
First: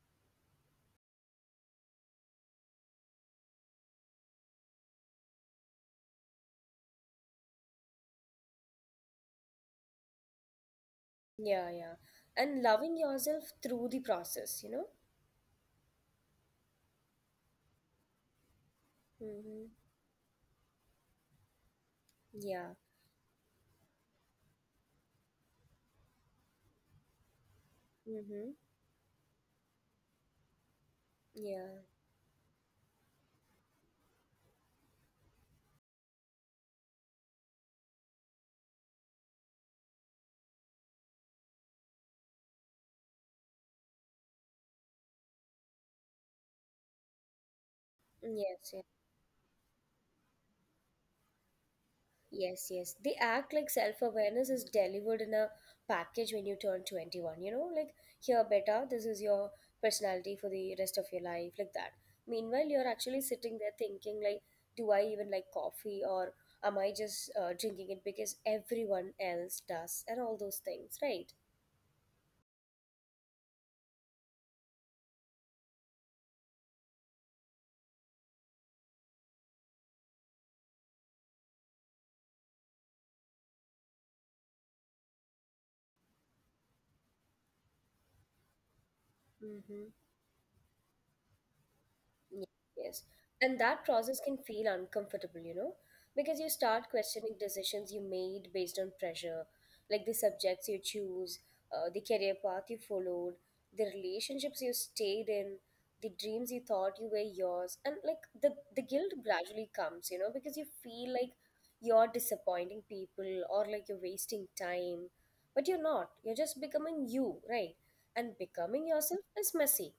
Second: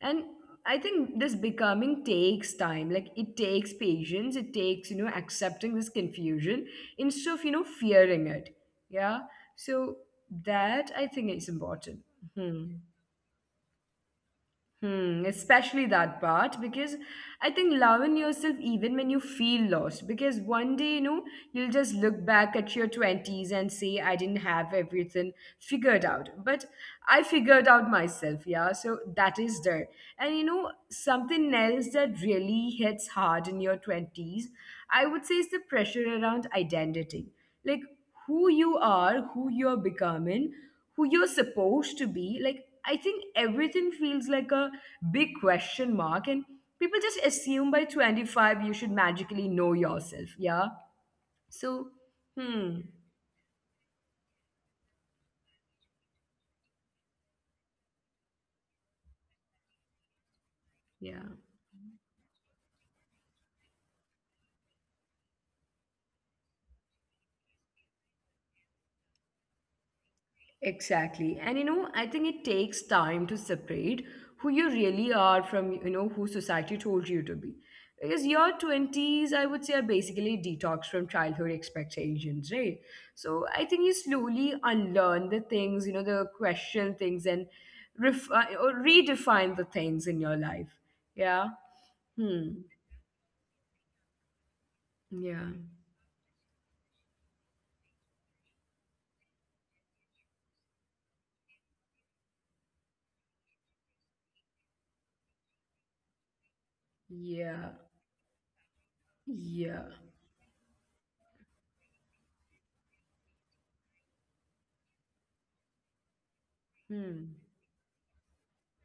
And I think this becoming takes time. Like it takes patience. It takes, you know, accepting this confusion instead of, you know, fearing it. Yeah. So that I think is
Yeah, yeah.
important.
And
Hmm.
loving yourself through the process, you know.
Hmm, especially that part because I think loving yourself even when you
Mm-hmm.
feel lost. Because one day, you know, you'll just look back
Yeah.
at your twenties and say, I didn't have everything figured out. But I figured
Mm-hmm.
out myself, yeah. So that is there. And you know,
Yeah.
something else that really hits hard in your twenties, I would say, is the pressure around identity. Like who you are, who you're becoming, who you're supposed to be. Like, I think everything feels like a big question mark, and people just assume by
Yes.
twenty-five you should magically know yourself. Yeah. So,
Yes, yes. They act
hmm.
like self awareness is delivered in a package when you turn twenty-one. You know, like, here, beta, this is your personality for the rest of your life, like that.
Yeah.
Meanwhile, you're actually sitting there thinking, like, do I even like coffee or am I just uh, drinking it because everyone else does, and all those things, right?
Exactly. And you know, I think it takes time to separate who you really are from, you know, who society told you to be. Because your twenties, I would say, are basically detox from childhood expectations, right? So I think you slowly unlearn the things, you know, the question things and ref- uh, or
Mm-hmm.
redefine the things in your life.
Ye-
Yeah.
Yes. And
Hmm.
that process can feel uncomfortable, you know, because you
Yeah.
start questioning decisions you made based on pressure, like the subjects you choose, uh, the career path you followed, the relationships you stayed in, the dreams you thought you were yours. And like the,
Yeah.
the guilt gradually comes, you know, because you
Yeah.
feel like you're disappointing people or like you're wasting time. But you're not. You're just becoming you, right? And
Hmm.
becoming yourself is messy,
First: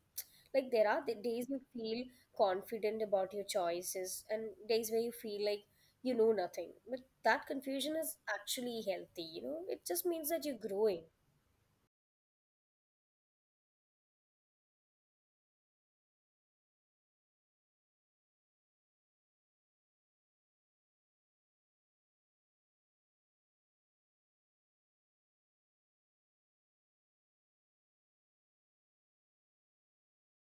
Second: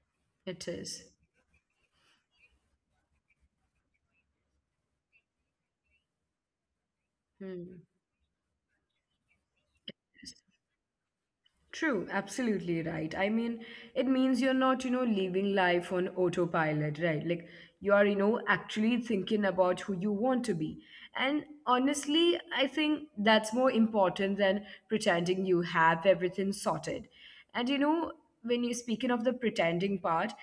It
like there are
is.
the days you feel confident about your choices and days where you feel like you know nothing. But that
Hmm.
confusion is actually healthy, you know? It just means that you're growing.
True, absolutely right. I mean, it means you're not, you know, living life on autopilot, right? Like you are, you know, actually thinking about who you want to be. And honestly, I think that's more important than pretending you have everything sorted. And you know, when you're speaking of the pretending part,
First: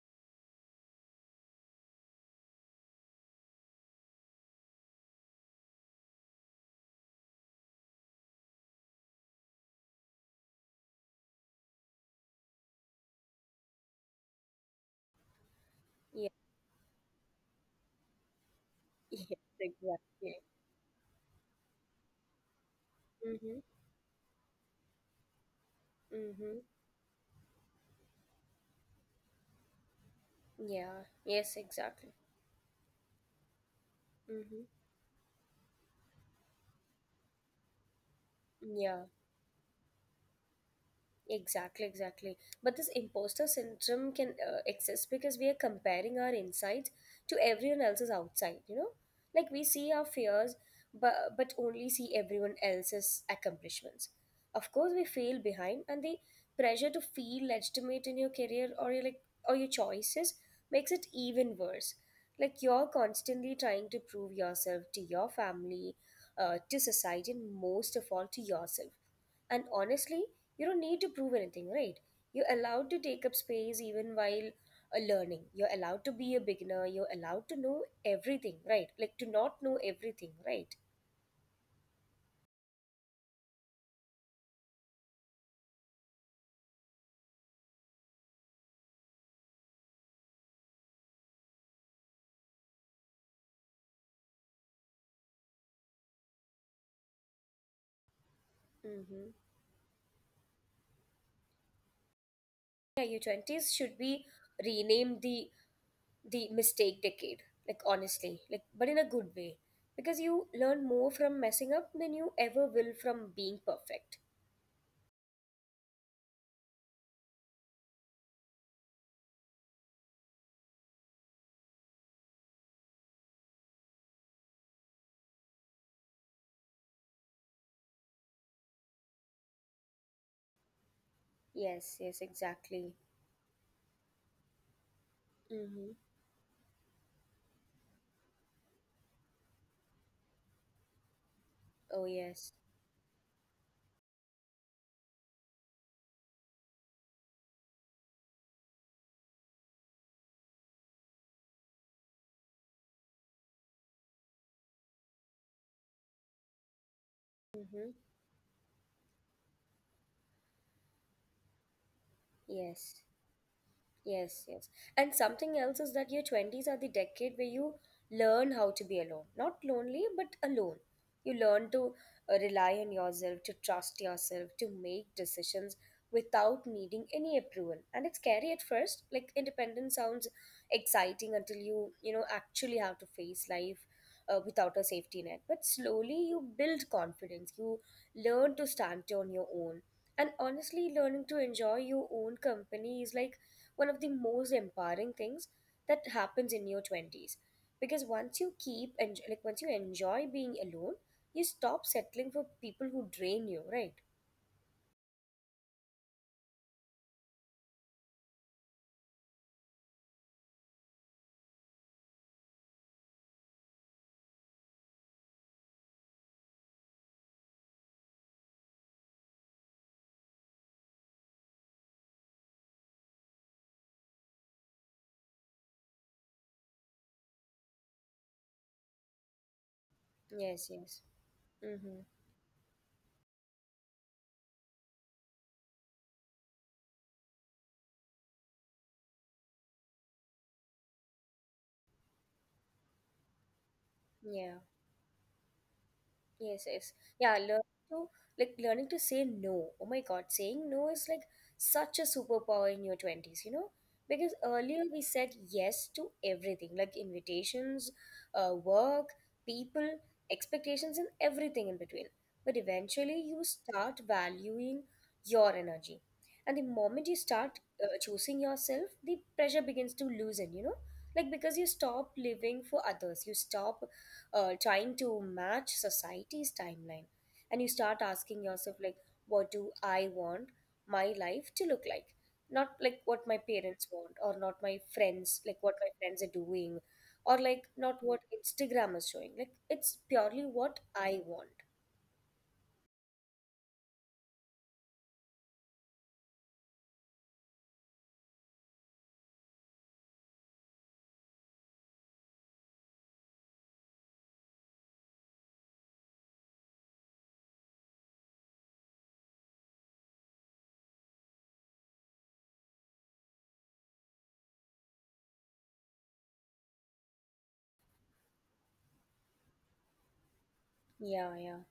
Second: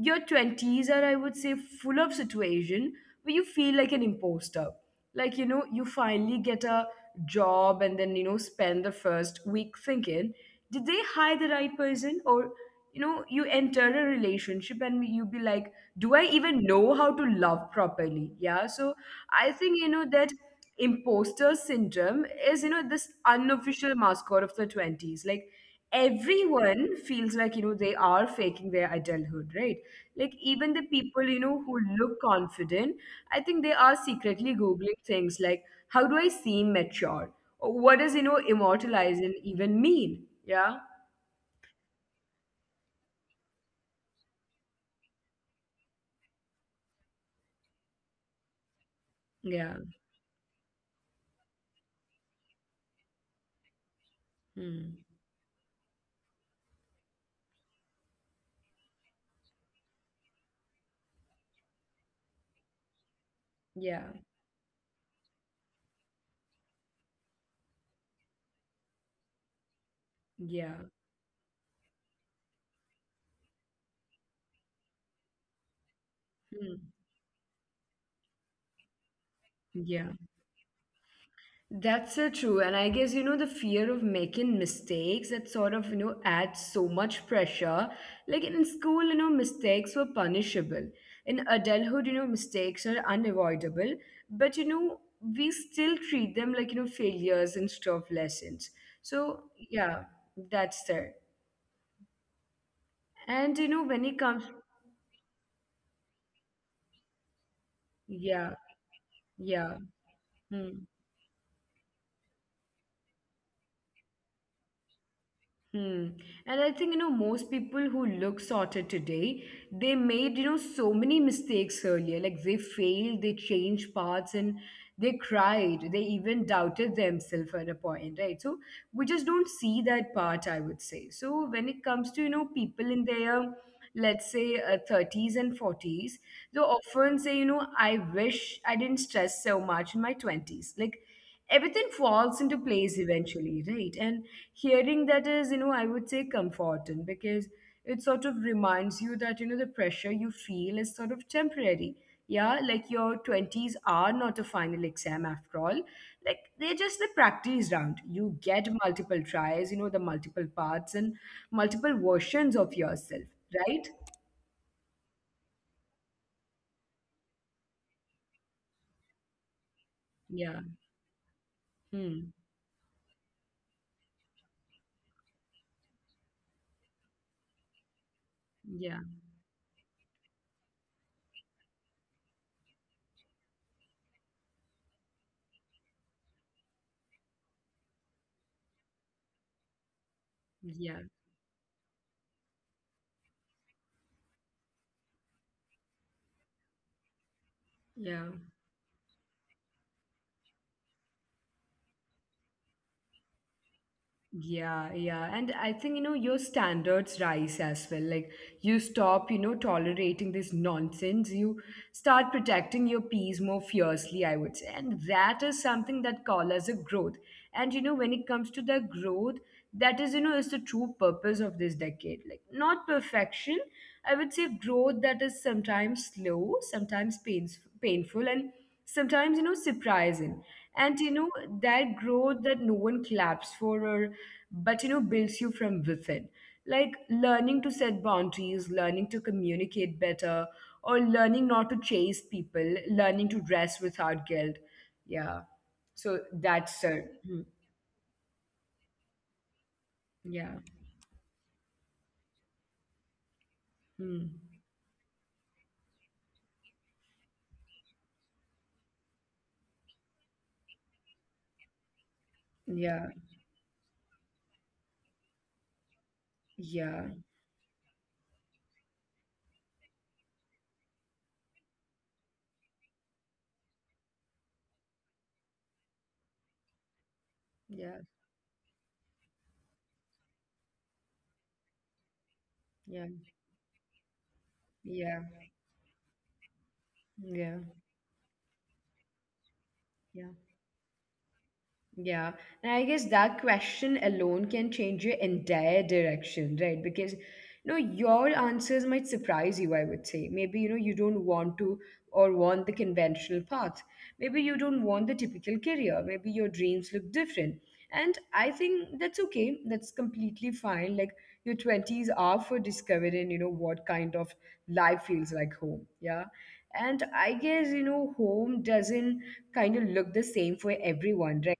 your twenties are, I would say, full of situation where you feel like an imposter. Like, you know, you finally get a job and then, you know, spend the first week thinking, did they hire the right person? Or, you know, you enter a relationship and you be like, do I
Yeah.
even know how to love properly? Yeah. So
Yes,
I think, you know, that
exactly.
imposter syndrome is, you know, this
Mm-hmm.
unofficial mascot of the twenties. Like,
Mm-hmm.
everyone feels like, you know, they are faking their adulthood, right? Like, even the
Yeah.
people, you
Yes,
know, who
exactly.
look confident, I think they are secretly
Mm-hmm.
Googling things like, how do I seem mature? Or what does, you know,
Yeah.
immortalizing even mean? Yeah.
Exactly, exactly. But this imposter syndrome can uh, exist because we are comparing our insides to everyone else's outside, you know? Like we
Yeah.
see our fears, but, but only see everyone else's accomplishments. Of course,
Hmm.
we feel behind, and the pressure to feel legitimate in your career or your, like or your choices makes it even worse. Like you're constantly trying
Yeah.
to prove yourself to your family, uh, to society, and most of all to yourself and honestly,
Yeah.
you don't need to prove anything, right? You're allowed to take up space even while uh, learning. You're allowed to be a
Hmm.
beginner. You're allowed to know everything, right? Like to not
Yeah.
know everything, right?
That's so true. And I guess, you know, the fear of making mistakes that sort of, you know, adds so much pressure. Like in school, you know, mistakes were punishable. In adulthood, you know, mistakes are unavoidable. But, you know, we still treat them like, you know, failures instead of lessons. So,
Mm-hmm.
yeah, that's there.
Yeah,
And,
your
you know, when
twenties
it
should
comes,
be renamed the the mistake decade. Like
yeah,
honestly, like but in a good
yeah.
way, because
Hmm.
you learn more from messing up than you ever will from being perfect.
Hmm. And I think, you know, most people who look sorted today, they made, you know, so many mistakes earlier. Like they failed, they changed paths, and they cried. They even doubted themselves at a point, right? So we just don't see that part, I would say. So when it comes to, you
Yes,
know,
yes,
people in
exactly.
their, let's say, uh, thirties and forties,
Mm-hmm.
they often say, you know, I wish I didn't stress so much in my twenties. Like, everything falls
Oh
into place
yes.
eventually, right? And hearing that is, you know, I would say comforting because it sort of reminds you that, you know, the pressure you feel is sort of temporary. Yeah, like your twenties are not a final exam after all. Like they're just the practice round. You
Mm-hmm.
get multiple tries, you know, the multiple parts and multiple versions of yourself,
Yes.
right?
Yes, yes. And something else is that your twenties are the decade where you learn how to be alone. Not lonely,
Yeah.
but alone. You learn
Hmm.
to uh, rely on yourself, to trust yourself, to make decisions without needing any approval. And it's scary at
Yeah.
first. Like independence sounds exciting until you, you know, actually have to face life uh, without a safety net. But slowly you build confidence. You learn to stand on your own. And honestly,
Yeah.
learning to enjoy your own company is like one of the most empowering things that happens in your twenties because
Yeah.
once you keep and like once you enjoy being alone you stop settling for people who drain you, right?
Yeah, yeah. And I think, you know, your standards rise as well. Like you stop, you know, tolerating this nonsense. You start protecting your peace more fiercely, I would say. And that is something that call as a growth. And you know, when it comes to the growth, that is you know is the true purpose of this decade, like not perfection. I would say growth, that is sometimes slow, sometimes pains, painful, and sometimes you know surprising.
Yes, yes.
And you know that
Mm-hmm.
growth that no one claps for, or but you know builds you from within, like learning to set boundaries, learning to communicate better, or learning not to chase people, learning to dress without
Yeah.
guilt. Yeah. So
Yes, yes.
that's uh,
Yeah,
mm,
learn to like learning to say no. Oh my God, saying
yeah.
no is like such a superpower in your twenties, you know? Because
Hmm.
earlier we said yes to everything, like invitations, uh, work, people, expectations, and everything in between. But
Yeah,
eventually you start valuing your energy. And the moment you
yeah,
start uh, choosing yourself, the pressure begins to loosen, you know? Like because you stop living for others, you stop uh, trying to match society's timeline and you start
yeah,
asking yourself like what do I want my life to look like, not like
yeah,
what my parents want or not my
yeah,
friends like what my friends are doing, or like
yeah,
not what Instagram is showing, like it's
yeah.
purely what I want.
Yeah, and I guess that question alone can change your entire direction, right? Because you know your answers might surprise you, I would say. Maybe you know you don't want to or want the conventional path. Maybe you don't want the typical career. Maybe your dreams look different. And I think that's okay. That's completely fine. Like your twenties are for discovering, you know, what kind of life feels like home. Yeah. And I guess, you know, home doesn't kind of look the same for
Yeah,
everyone,
yeah.
right?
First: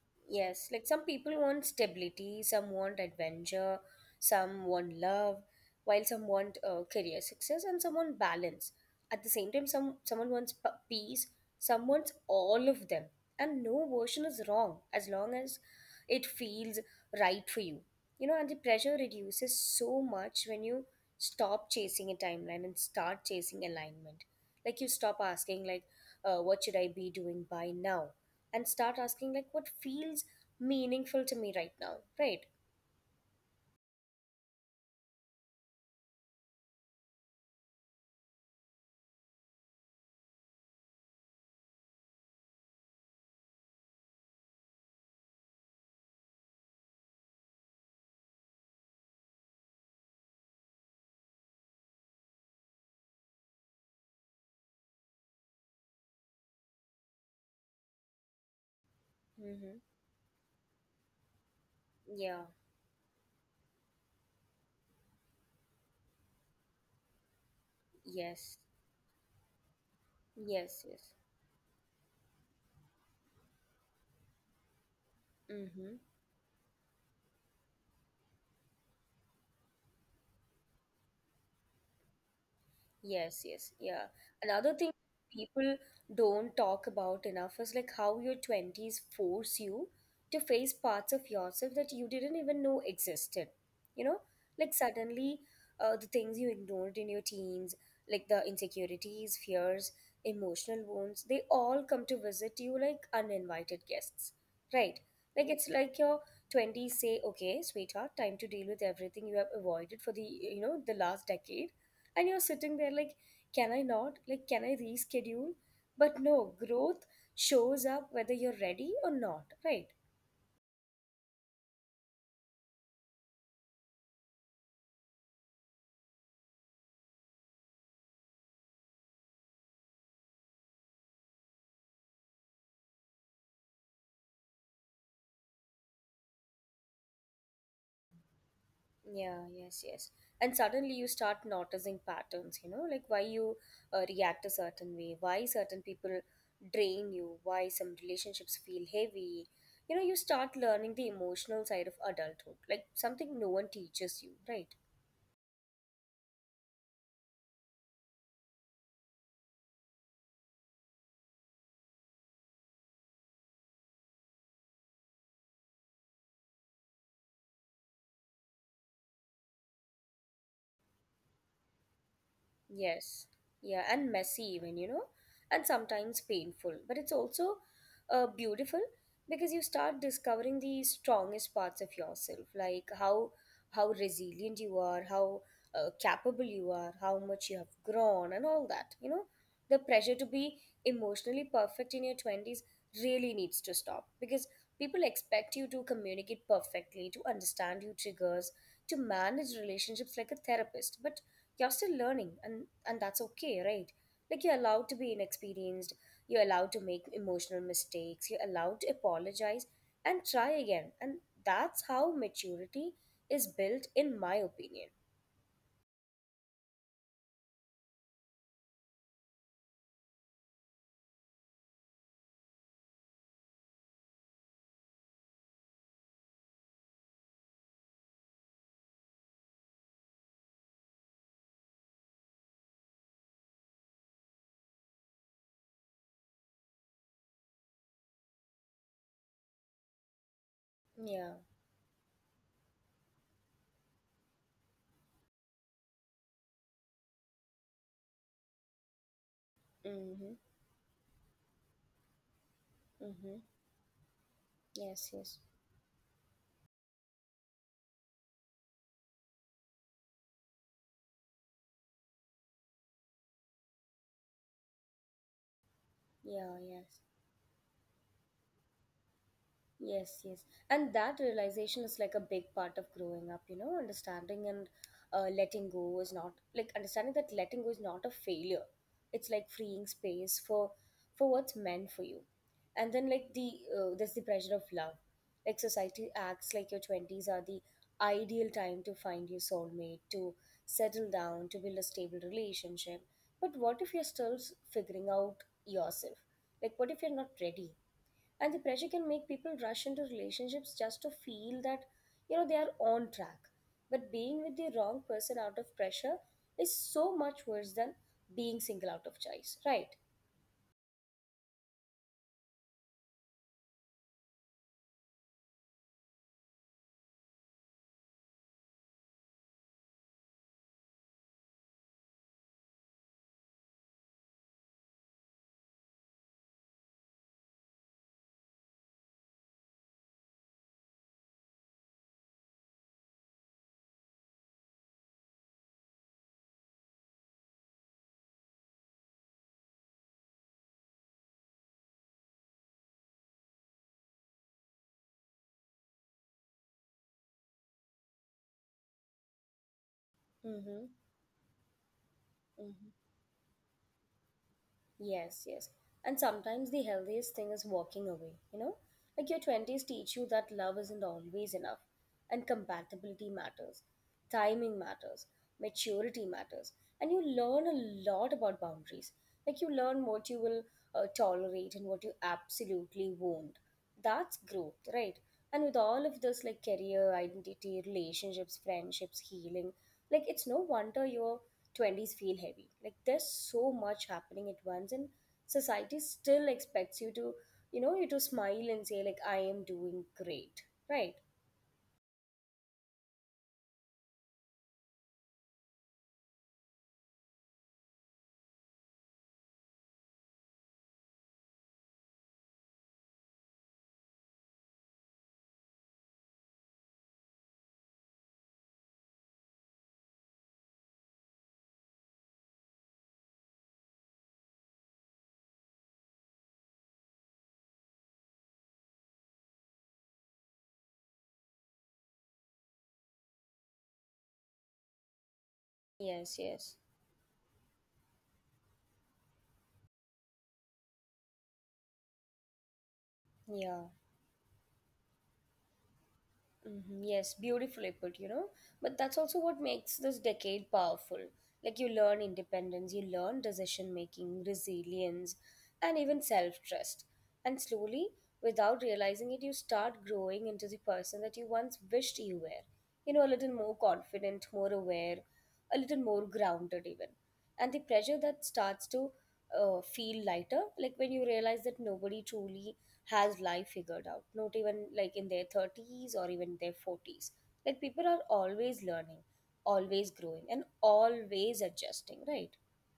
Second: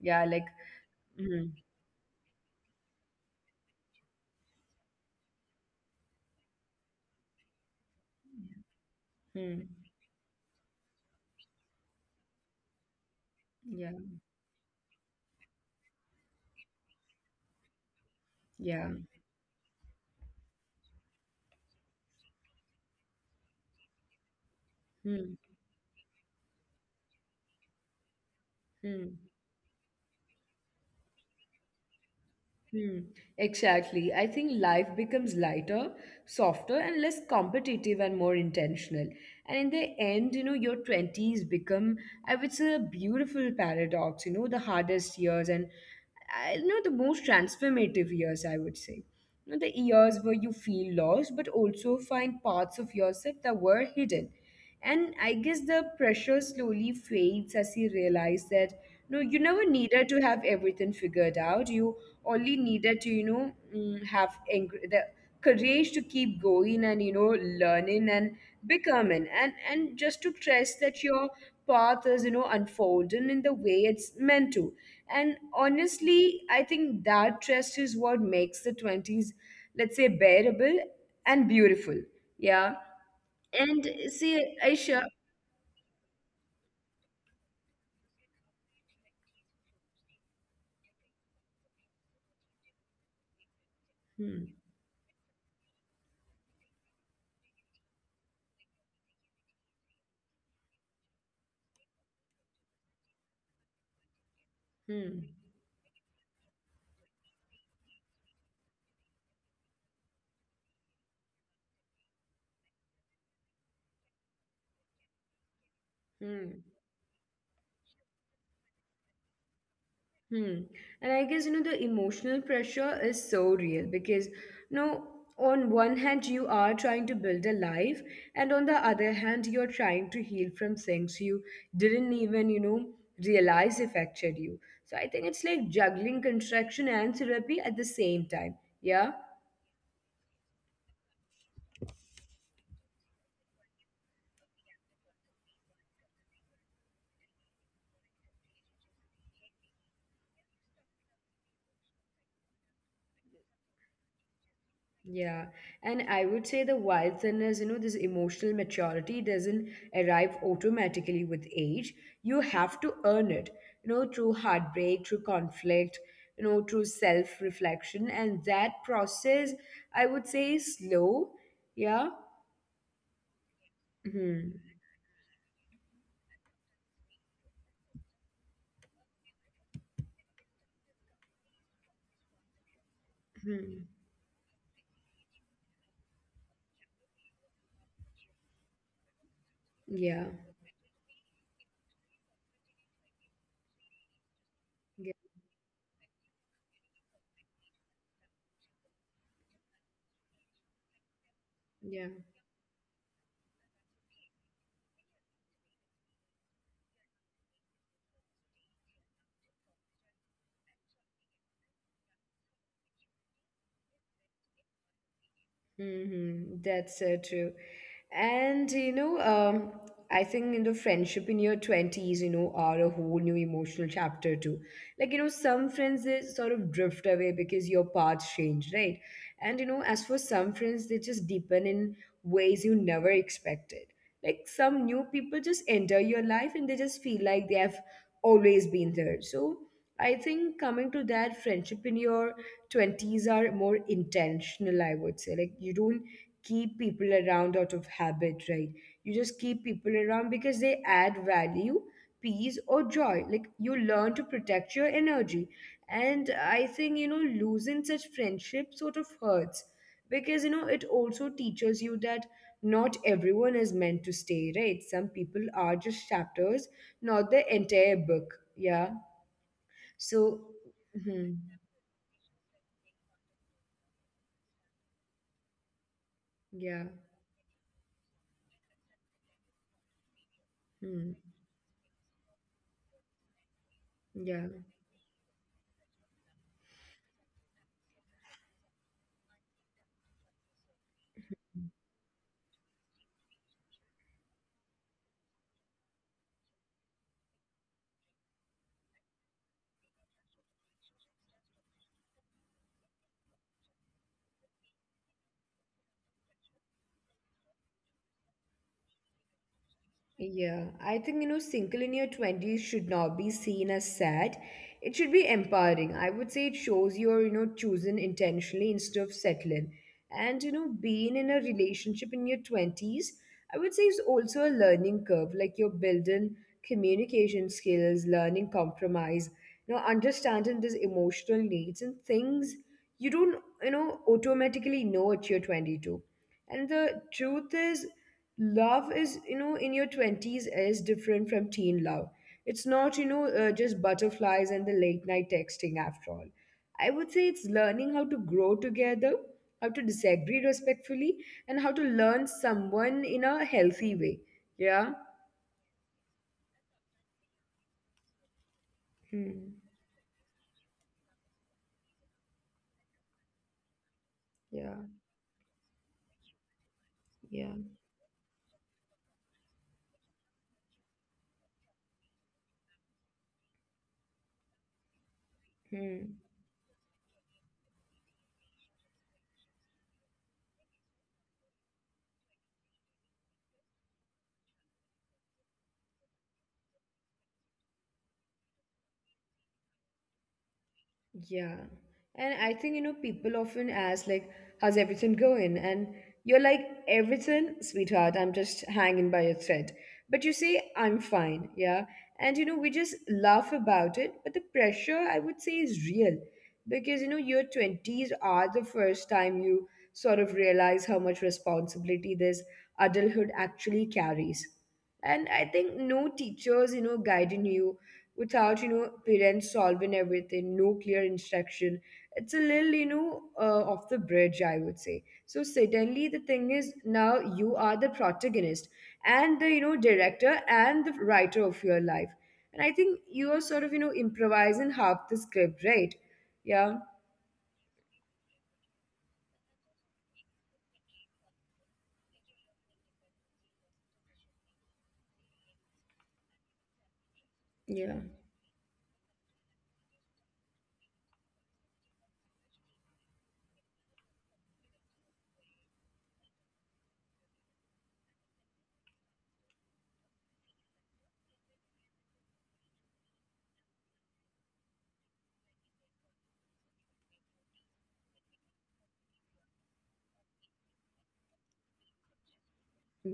Yeah, like,
Yes, like some people
mm,
want stability, some want adventure, some want love, while some want uh, career success, and some want balance. At the same
mm,
time, some someone wants p- peace, some wants all of them, and no
yeah,
version is wrong as long as it feels right for you. You know, and the
yeah,
pressure reduces so much when you stop chasing a timeline and start chasing alignment. Like you stop
mm,
asking, like, uh, what should I be doing by now? And start
mm.
asking like what feels meaningful to me right now, right?
Hmm, exactly. I think life becomes lighter, softer, and less competitive and more intentional. And in the end, you know, your twenties become, I would say, a beautiful paradox, you know, the hardest years and, I you know, the most transformative years, I would say. You know, the years where you feel lost, but also find parts of yourself that were hidden. And I guess the pressure slowly fades as you realize that no, you never
Mm-hmm.
needed to have everything figured out. You only
Yeah.
needed to you know mm, have eng- the courage to keep going and you know learning and
Yes,
becoming and and just to trust
yes.
that
Yes.
your path is you know unfolding in the way it's meant to. And
Mm-hmm.
honestly, I think that trust is what makes the twenties, let's say, bearable and beautiful. Yeah.
Yes, yes,
And
yeah.
see,
Another thing
Aisha,
people don't talk about enough is like how your twenties force you to face parts of yourself that you didn't even know existed. You know,
hmm,
like suddenly uh, the things you ignored in your teens, like the insecurities, fears, emotional wounds, they all come to visit you like uninvited guests, right?
hmm,
Like it's like your twenties say, okay, sweetheart, time to deal with everything you have avoided for the, you know, the last decade and you're sitting there like can i not like can I reschedule? But no,
hmm.
growth shows up whether you're ready or not, right?
Hmm. And I guess, you know, the emotional pressure is so real because, you know, on one hand, you are trying to build a life, and on the other hand, you're trying to heal from things you didn't even, you know, realize affected you. So I think it's like juggling construction and therapy at the same time. Yeah.
Yeah, yes, yes. And suddenly you start noticing patterns, you know, like why you uh, react a certain way, why certain people drain you, why some relationships feel heavy. You know, you start learning the emotional side of adulthood like something no one teaches you, right?
Yeah, and I would say the wild thing is, you know, this emotional maturity doesn't arrive automatically with age. You have to earn it, you know, through heartbreak, through conflict, you know, through self-reflection, and that process, I would say, is slow. Yeah.
Yes. Yeah, and
Hmm.
messy even, you know, and sometimes painful. But it's also uh, beautiful because you start discovering the strongest parts of yourself, like how
Hmm.
how resilient you are, how uh, capable you are, how much you have grown, and all that. You know, the
Yeah.
pressure to be emotionally perfect in your twenties really needs to stop because
Yeah.
people expect you to communicate perfectly, to understand your triggers, to manage relationships like a therapist. But you're
Yeah.
still learning, and and that's okay, right? Like, you're allowed to be inexperienced, you're allowed to make emotional mistakes, you're allowed to apologize and try again, and that's how maturity is built, in my opinion.
Mm-hmm. That's so true. And you know, um, I think in the friendship in your twenties, you know, are a whole new emotional chapter too. Like, you know, some friends they sort of drift away because your paths change, right? And you know, as for some friends, they just deepen in ways you never expected. Like some new people just enter your life and they just feel like they have always been there. So I think coming to that
Yeah.
friendship in your twenties are more intentional, I would say. Like, you don't keep people around out of habit, right? You just keep people around
Mm-hmm.
because they add value, peace, or joy. Like,
Mm-hmm.
you learn to protect your
Yes,
energy.
yes.
And I think, you know, losing such friendship sort of hurts because, you know, it also teaches you that not everyone is meant to stay, right? Some people are just chapters,
Yeah, yes.
not the entire book. Yeah.
Yes,
So,
yes. And that
mhm,
realization is like a big part of growing up, you know, understanding and, uh, letting go is not
yeah.
like understanding that letting go is not a failure. It's like freeing space for
Hmm.
for what's meant for you. And then, like the uh, there's the
Yeah,
pressure of love. Like, society acts like your twenties are the ideal time to find your soulmate, to settle down, to build a stable relationship. But what if you're still s- figuring out yourself? Like, what if you're not ready? And the pressure can make people rush into relationships just to feel that, you know, they are on track. But being with the wrong person out of pressure is so much worse than being single out of choice, right?
yeah. I think, you know, single in your twenties should not be seen as sad. It should be empowering. I would say it shows you're, you know, choosing intentionally instead of settling. And, you know, being in a relationship in your twenties, I would say is also a learning curve. Like you're building communication skills, learning compromise, you know, understanding these emotional needs and things you don't, you know, automatically know at your twenty-two. And the truth is, love is, you know, in your twenties is different from teen love. It's not, you know, uh, just butterflies and the late night texting after all. I would say it's learning how to grow together, how to disagree
Mm-hmm.
respectfully, and how to learn
Mm-hmm.
someone in a healthy way. Yeah.
Yes, yes. And sometimes the healthiest thing is walking away, you know? Like, your twenties
Hmm.
teach you that love isn't always enough, and compatibility matters, timing
Yeah.
matters, maturity matters, and you learn a
Yeah.
lot about boundaries. Like, you learn what you will uh, tolerate and what you absolutely won't. That's growth, right? And with all of this,
Hmm.
like career, identity, relationships, friendships, healing, like it's no wonder your twenties feel heavy. Like, there's so much happening at once, and society still expects you to, you know, you to smile and say like, I am doing great, right?
Yeah. And I think, you know, people often ask, like, how's everything going? And you're like, everything, sweetheart, I'm just hanging by a thread. But you say, I'm fine. Yeah. And, you know, we just laugh about it. But the pressure, I would say, is real because you know your twenties are the first time you sort of realize how much responsibility this adulthood actually carries. And I think no teachers you know guiding you, without you know parents solving everything, no clear instruction. It's a little you know uh, off the bridge, I would say. So suddenly the thing
Yes,
is,
yes.
now you are the protagonist and the you know director and the writer of your life, and I think you are sort of you know
Yeah.
improvising half the script, right? Yeah,
hmm Yes, beautifully put, you know. But that's also what makes this decade powerful. Like, you learn independence, you learn decision making, resilience, and even self trust. And
yeah,
slowly, without realizing it, you start growing into the person that you once wished you were. You know, a little more confident, more aware, a little more grounded, even. And the pressure that starts to uh, feel lighter, like when you realize that nobody truly has life figured out, not even like in their thirties or even their forties. Like, people are always learning, always growing, and always adjusting, right?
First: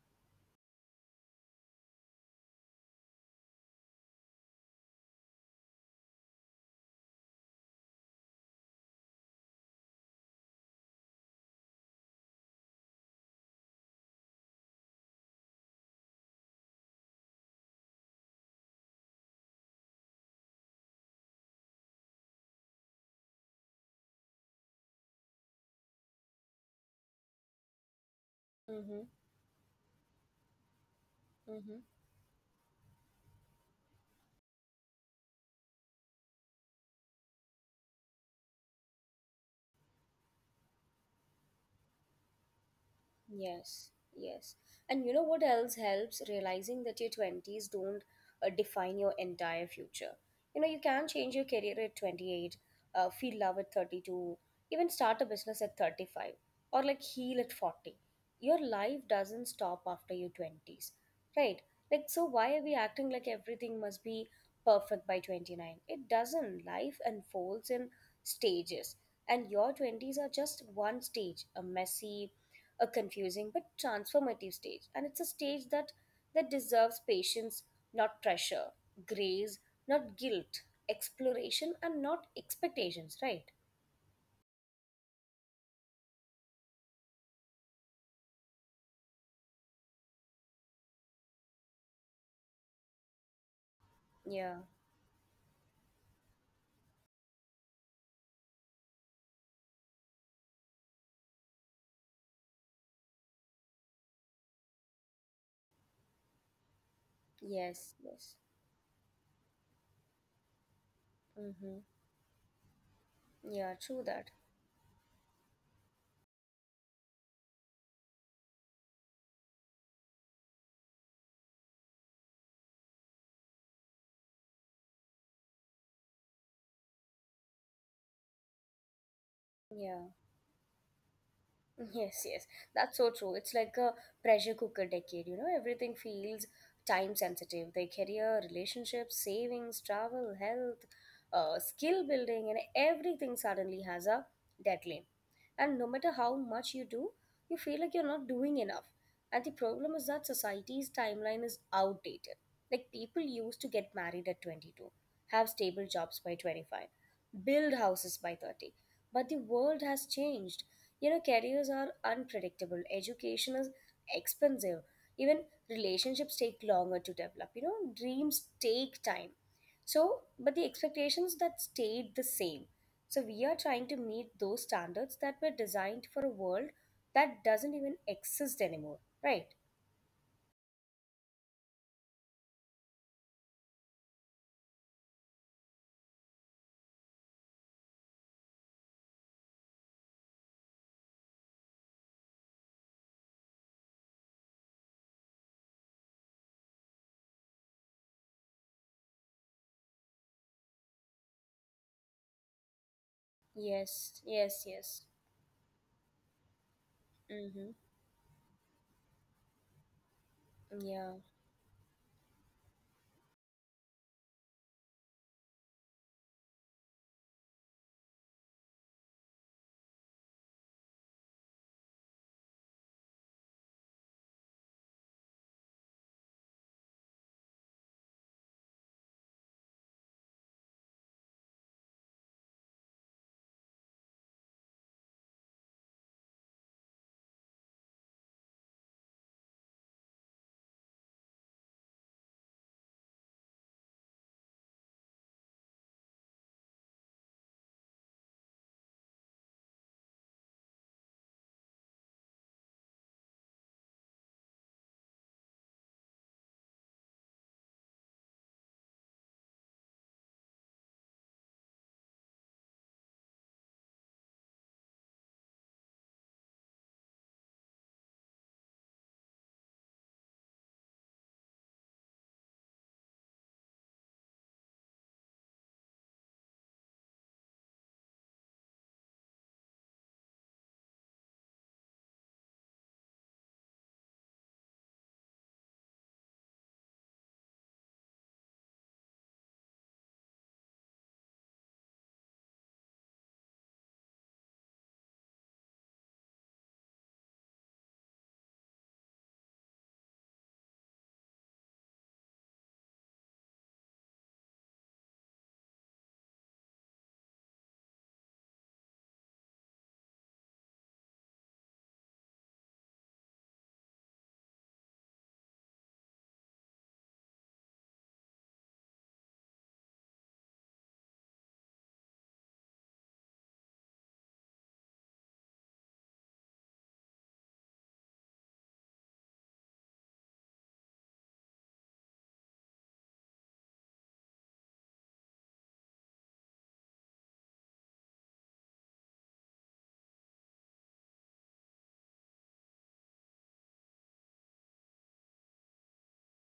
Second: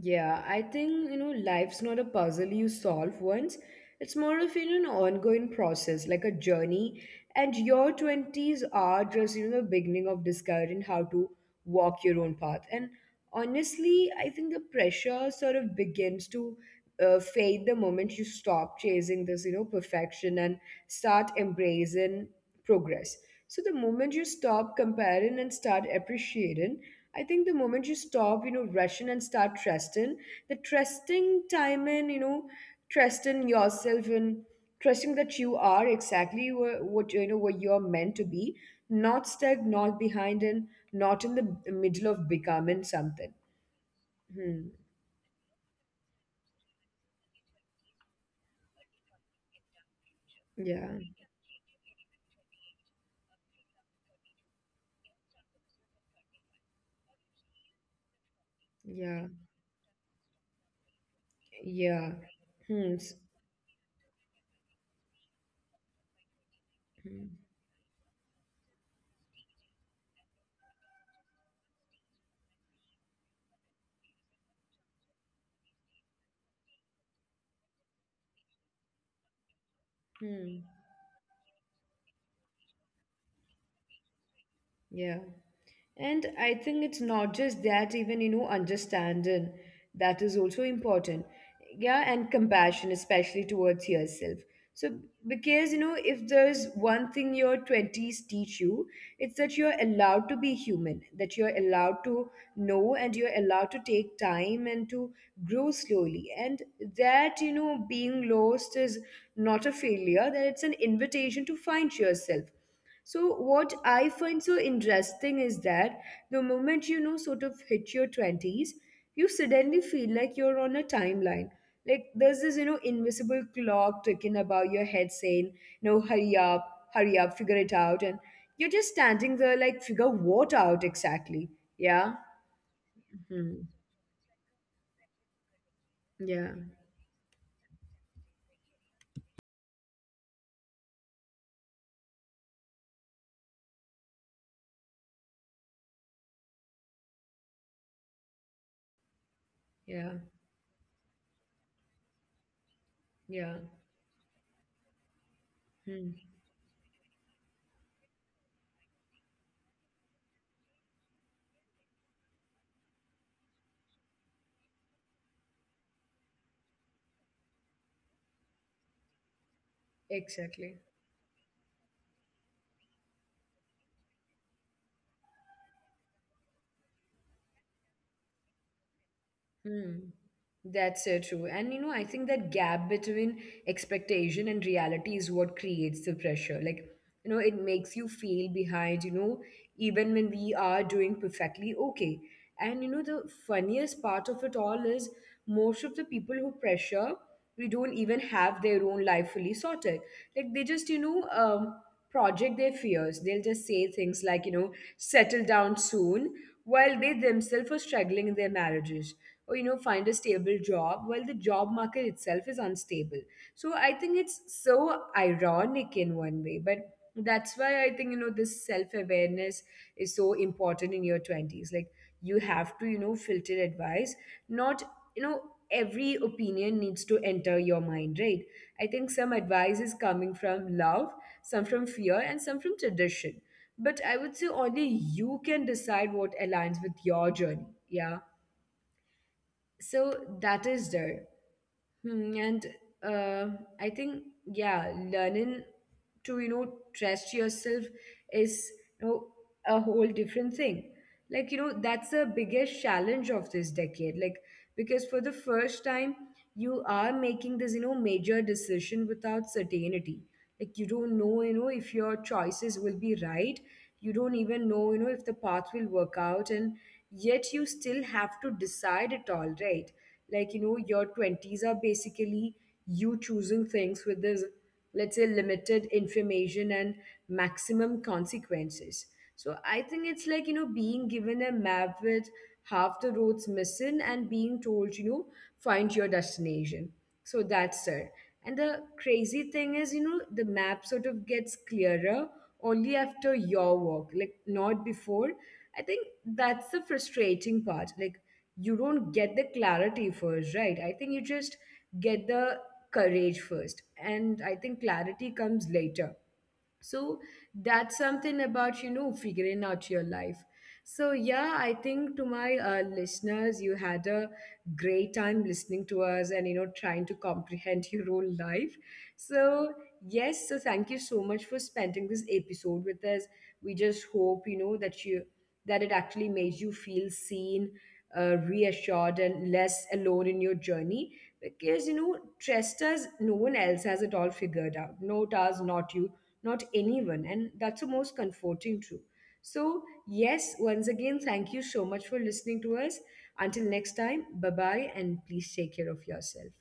yeah. I think, you know, life's not a puzzle you solve once. It's more of, you know, an ongoing process, like a journey. And your twenties are just, you know, the beginning of discovering how to walk your own path. And honestly, I think the pressure sort of begins to uh, fade the moment you stop chasing this, you know, perfection and start embracing progress. So the moment you stop comparing and start appreciating, I think the moment you stop, you know,
Mm-hmm.
rushing and start trusting, the trusting time and, you know, trusting yourself and trusting that you are exactly wha- what, you know, what you're meant to be, not stuck, not behind, and not in the middle of becoming something.
Yes, yes.
Hmm.
And you know what else helps? Realizing that your twenties don't uh, define your entire future. You know, you
Yeah.
can change your career at twenty-eight, uh, feel love at thirty-two, even start a business at thirty-five, or like heal at forty. Your
Yeah.
life doesn't stop after your twenties, right?
Yeah.
Like, so
Hmm.
why
S-
are we acting like everything must be perfect by twenty-nine? It
Hmm.
doesn't. Life unfolds in stages, and your twenties are just one stage, a messy, a confusing but transformative stage, and it's a stage that that deserves patience, not pressure; grace,
Hmm.
not guilt; exploration, and not expectations, right?
Yeah. And I think it's not just that, even, you know, understanding that is also important. Yeah, and compassion, especially towards yourself. So,
Yeah.
because, you know, if there's one thing your twenties teach you, it's that you're allowed to be human, that you're allowed to know and you're allowed to take time and to grow slowly. And that, you know, being
Yes,
lost is
yes.
not a failure, that it's an invitation to find
Mm-hmm.
yourself. So what I
Yeah,
find so
true that.
interesting is that the moment you know sort of hit your twenties, you suddenly feel like you're on a timeline. Like there's this, you know, invisible clock ticking about your head saying, no, hurry up, hurry up, figure it out. And you're just standing there like, figure
Yeah.
what out exactly? Yeah.
Yes, yes, that's so
Hmm.
true. It's like a pressure cooker decade, you know? Everything
Yeah.
feels time sensitive, their career, relationships, savings, travel, health, uh, skill building, and everything suddenly has a deadline. And no matter how much you do, you feel like you're not doing enough. And the
Yeah.
problem is that society's timeline is outdated. Like, people
Yeah.
used to get married at twenty-two, have stable
Hmm.
jobs by twenty-five, build houses by thirty. But the world has changed. You know, careers are unpredictable, education is expensive, even relationships take longer to develop. You know, dreams take time. So, but the
Exactly.
expectations that stayed the same, so we are trying to meet those standards that were designed for a world that doesn't even exist anymore, right?
Hmm. That's so true. And you know, I think that gap between expectation and reality is what creates the pressure. Like, you know it makes you feel behind, you know, even when we are doing perfectly okay. And you know the funniest part of it all is, most of the people who pressure we don't even have their own life fully sorted. Like they just you know um, project their fears. They'll just say
Yes,
things like, you
yes,
know,
yes.
settle down soon, while they
Mm-hmm.
themselves are struggling in their marriages, or you know, find a stable job,
Yeah.
while the job market itself is unstable. So I think it's so ironic in one way, but that's why I think you know this self-awareness is so important in your twenties. Like you have to you know filter advice, not you know every opinion needs to enter your mind, right? I think some advice is coming from love, some from fear, and some from tradition, but I would say only you can decide what aligns with your journey. Yeah. So that is there. Hmm, and uh, I think, yeah, learning to you know trust yourself is you know a whole different thing. Like you know that's the biggest challenge of this decade. Like because for the first time you are making this you know major decision without certainty. Like you don't know you know if your choices will be right. You don't even know you know if the path will work out, and yet you still have to decide it all, right? Like you know your twenties are basically you choosing things with this, let's say, limited information and maximum consequences. So I think it's like you know being given a map with half the roads missing and being told, you know, find your destination. So that's it. And the crazy thing is, you know, the map sort of gets clearer only after your walk, like not before. I think that's the frustrating part. Like you don't get the clarity first, right? I think you just get the courage first. And I think clarity comes later. So that's something about you know figuring out your life. So yeah, I think to my uh, listeners, you had a great time listening to us and you know trying to comprehend your own life. So yes, so thank you so much for spending this episode with us. We just hope you know that you, that it actually made you feel seen, uh, reassured and less alone in your journey, because you know, trust us, no one else has it all figure figured out, not us, not you, not anyone. And that's the most comforting truth. So, yes, once again, thank you so much for listening to us. Until next time, bye bye, and please take care of yourself.